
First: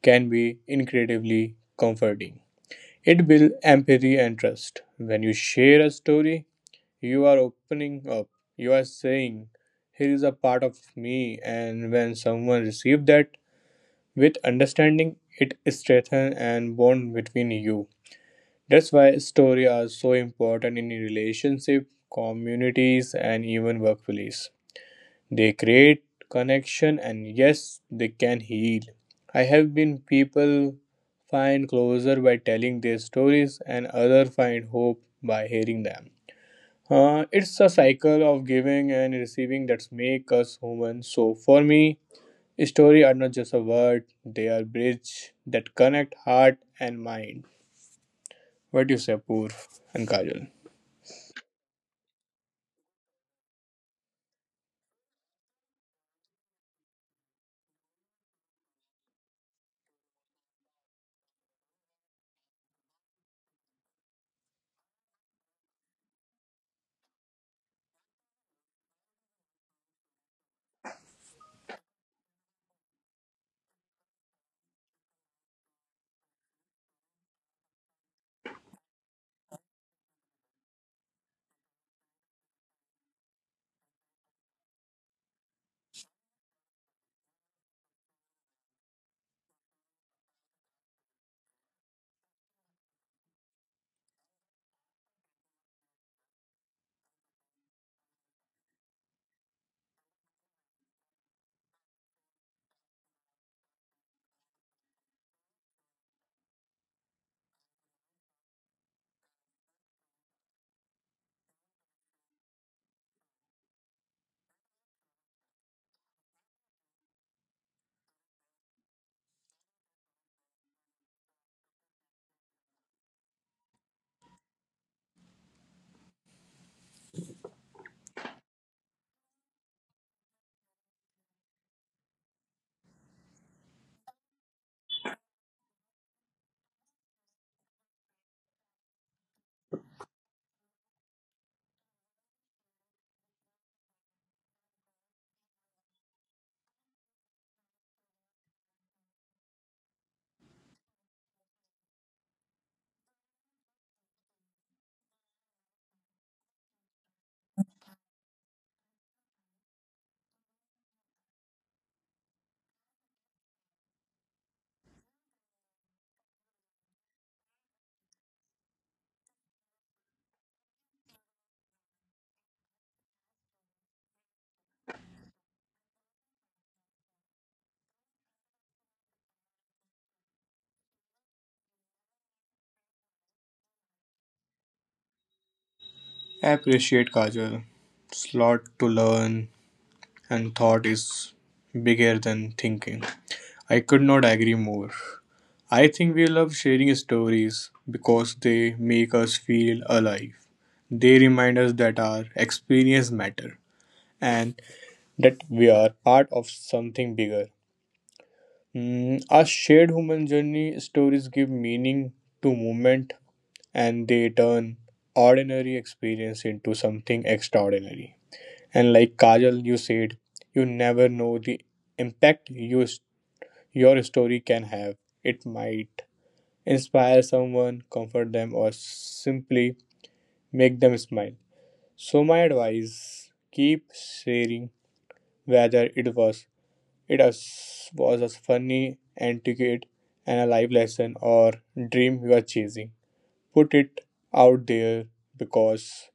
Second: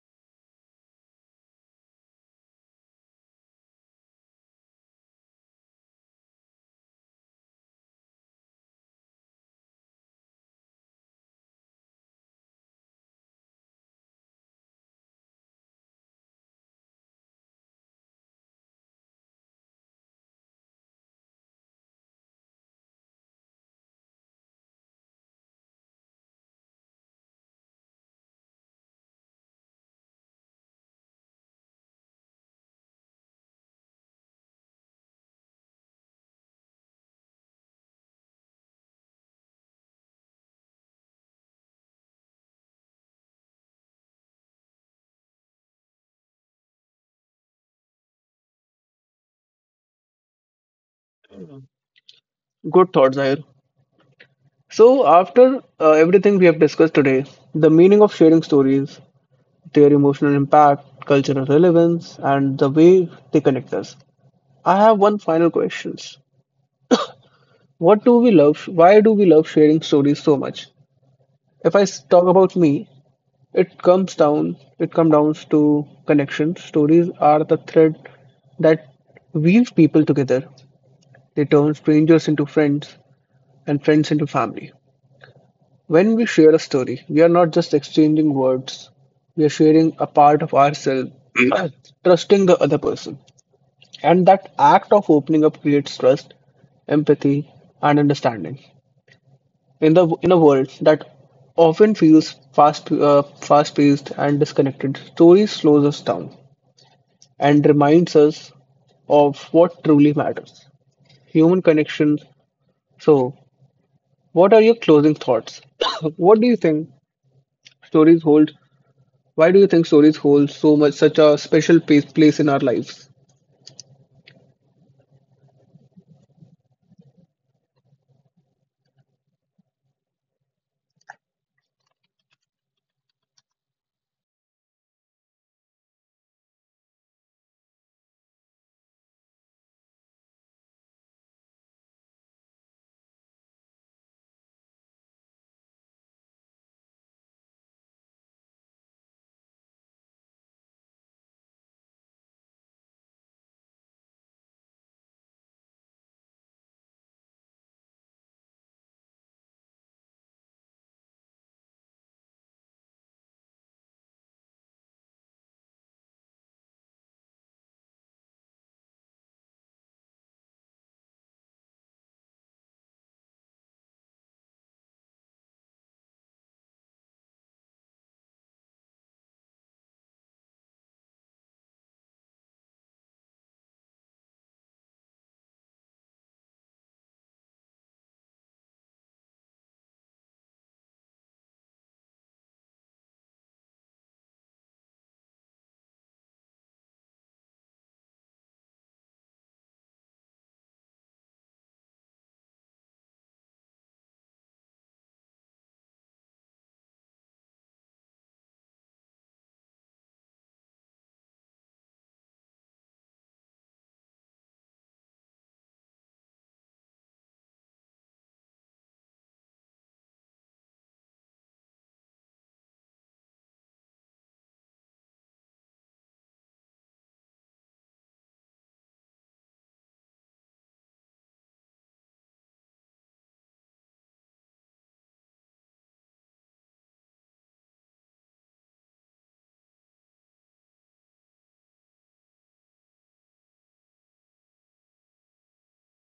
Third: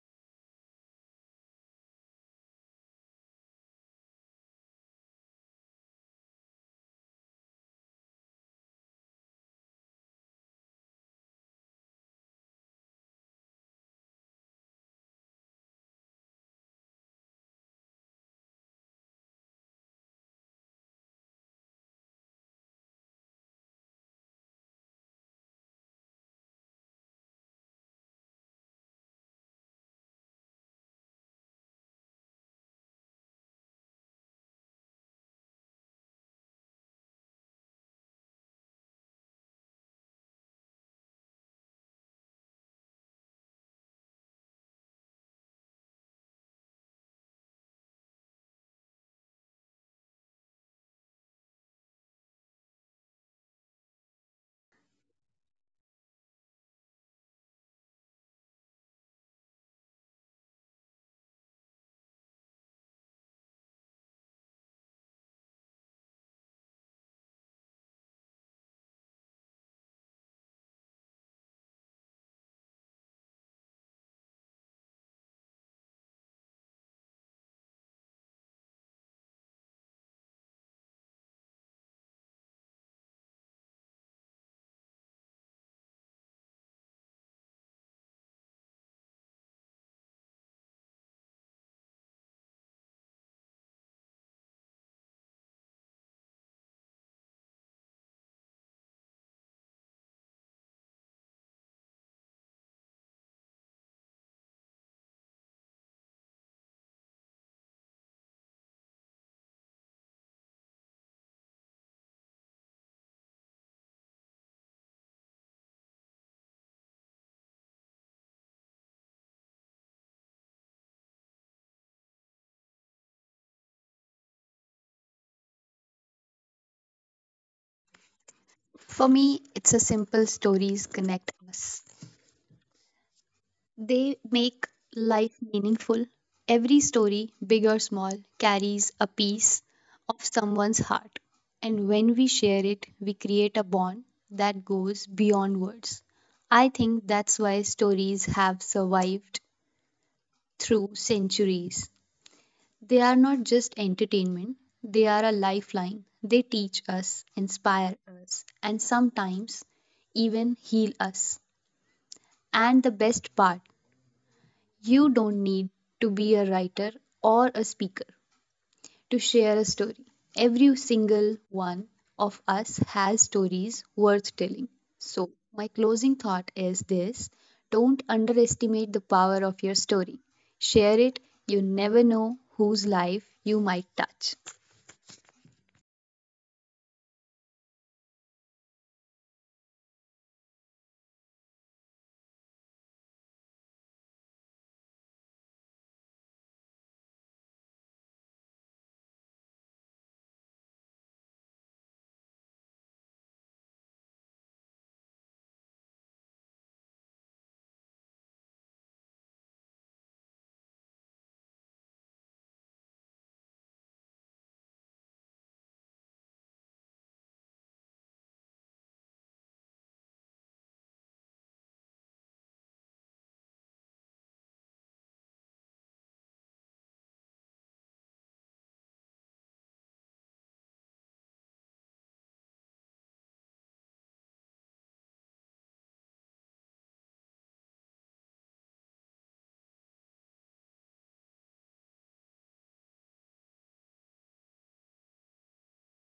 Speaker 3: can be incredibly comforting. It builds empathy and trust. When you share a story, you are opening up. You are saying, here is a part of me. And when someone receives that with understanding, it strengthens and bond between you. That's why stories are so important in relationship, communities, and even workplace. They create connection and yes, they can heal. I have been people find closure by telling their stories and other find hope by hearing them. It's a cycle of giving and receiving that make us human. So for me, stories are not just a word; they are bridge that connect heart and mind. What do you say, Pur and Kajal?
Speaker 1: Good thoughts, Zahir. So, after everything we have discussed today, the meaning of sharing stories, their emotional impact, cultural relevance, and the way they connect us, I have one final question. What do we love? Why do we love sharing stories so much? If talk about me, it comes down to connection. Stories are the thread that weaves people together. They turn strangers into friends and friends into family. When we share a story, we are not just exchanging words. We are sharing a part of ourselves, *clears throat* trusting the other person. And that act of opening up creates trust, empathy, and understanding. In a world that often feels fast paced and disconnected, stories slows us down and reminds us of what truly matters, human connections. So, what are your closing thoughts? *coughs* What do you think stories hold? Why do you think stories hold so much, such a special place in our lives?
Speaker 2: For me, it's a simple stories connect us. They make life meaningful. Every story, big or small, carries a piece of someone's heart. And when we share it, we create a bond that goes beyond words. I think that's why stories have survived through centuries. They are not just entertainment, they are a lifeline. They teach us, inspire us, and sometimes even heal us. And the best part, you don't need to be a writer or a speaker to share a story. Every single one of us has stories worth telling. So, my closing thought is this don't underestimate the power of your story. Share it, you never know whose life you might touch.
Speaker 3: I appreciate Kajal. Slot to learn and thought is bigger than thinking. I could not agree more. I think we love sharing stories because they make us feel alive. They remind us that our experience matter and that we are part of something bigger. Mm, our shared human journey stories give meaning to movement and they turn ordinary experience into something extraordinary. And like Kajal, you said, you never know the impact you, your story can have. It might inspire someone, comfort them, or simply make them smile. So my advice: keep sharing, whether it was a funny anecdote and a life lesson or dream you are chasing. Put it out there because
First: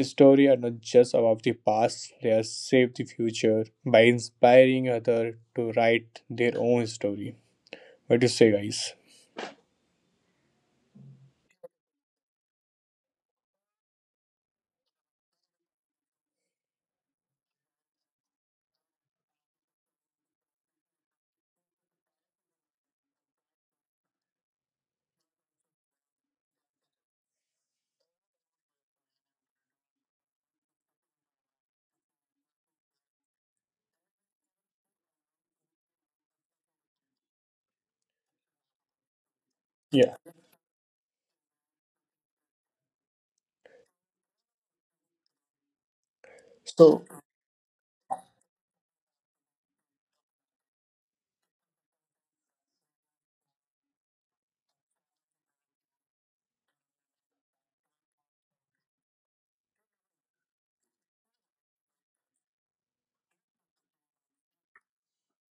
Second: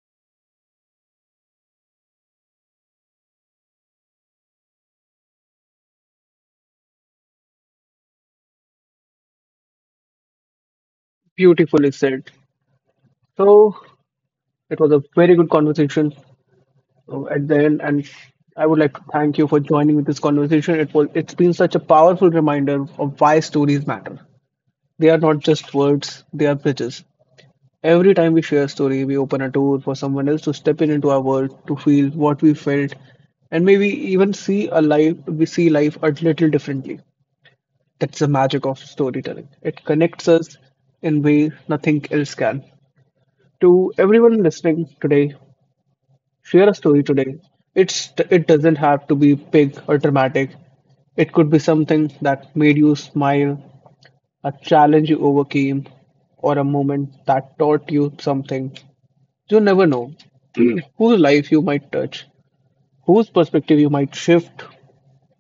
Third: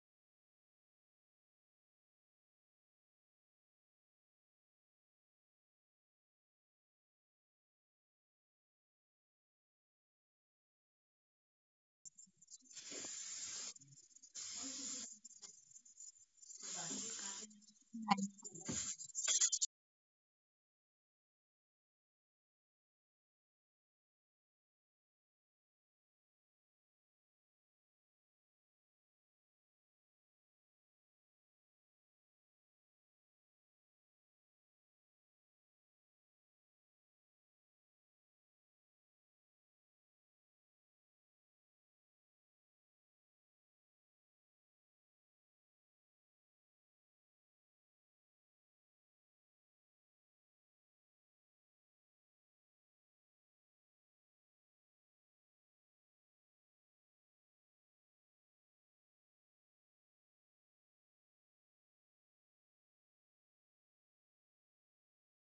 Speaker 3: stories are not just about the past; they are shape the future by inspiring others to write their own story. What do you say, guys?
Speaker 1: Beautifully said. So, it was a very good conversation at the end, and I would like to thank you for joining with this conversation. It's been such a powerful reminder of why stories matter. They are not just words; they are bridges. Every time we share a story, we open a door for someone else to step in into our world, to feel what we felt, and maybe even see a life we see life a little differently. That's the magic of storytelling. It
Speaker 3: Yeah.
Speaker 1: connects us in ways nothing else can. To everyone listening today, share a
Speaker 3: So
Speaker 1: story today. It doesn't have to be big or dramatic. It could be something that made you smile, a challenge you overcame, or a moment that taught you something. You never know *clears throat* whose life you might touch, whose perspective you might shift,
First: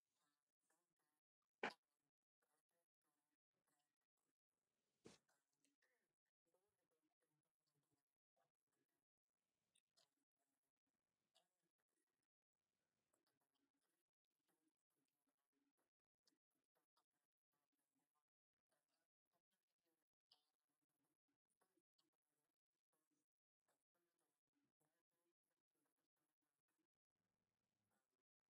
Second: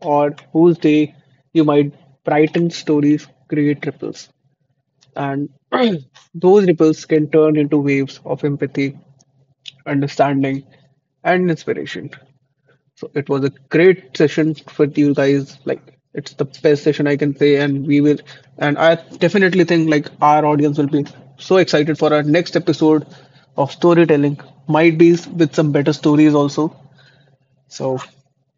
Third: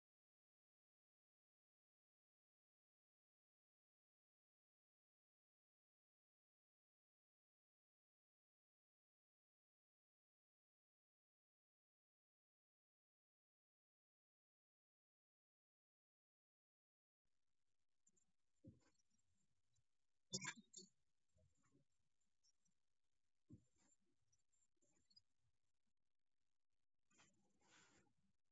Speaker 1: or whose day you might brighten stories, create ripples. And *clears throat* those ripples can turn into waves of empathy, understanding, and inspiration. So it was a great session with you guys. Like it's the best session I can say, and we will. And I definitely think like our audience will be so excited for our next episode of storytelling. Might be with some better stories also. So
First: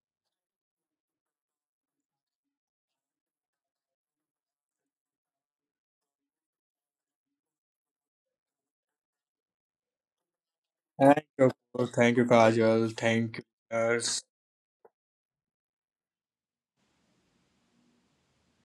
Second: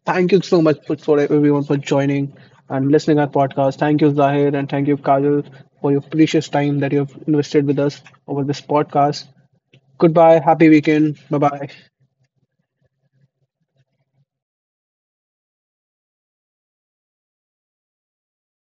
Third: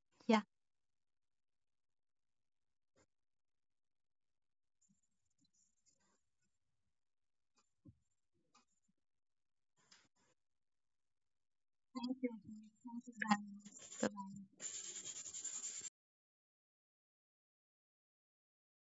Speaker 1: thank you
Speaker 2: Yeah.
Speaker 1: so much for everyone for joining and listening our podcast. Thank you Zahir and thank you Kajal for your precious time that you have invested with us over this podcast. Goodbye. Happy weekend.
Speaker 3: thank
Speaker 1: Bye
Speaker 3: you,
Speaker 1: bye.
Speaker 3: Kajal. Thank you. Nurse.
Speaker 2: So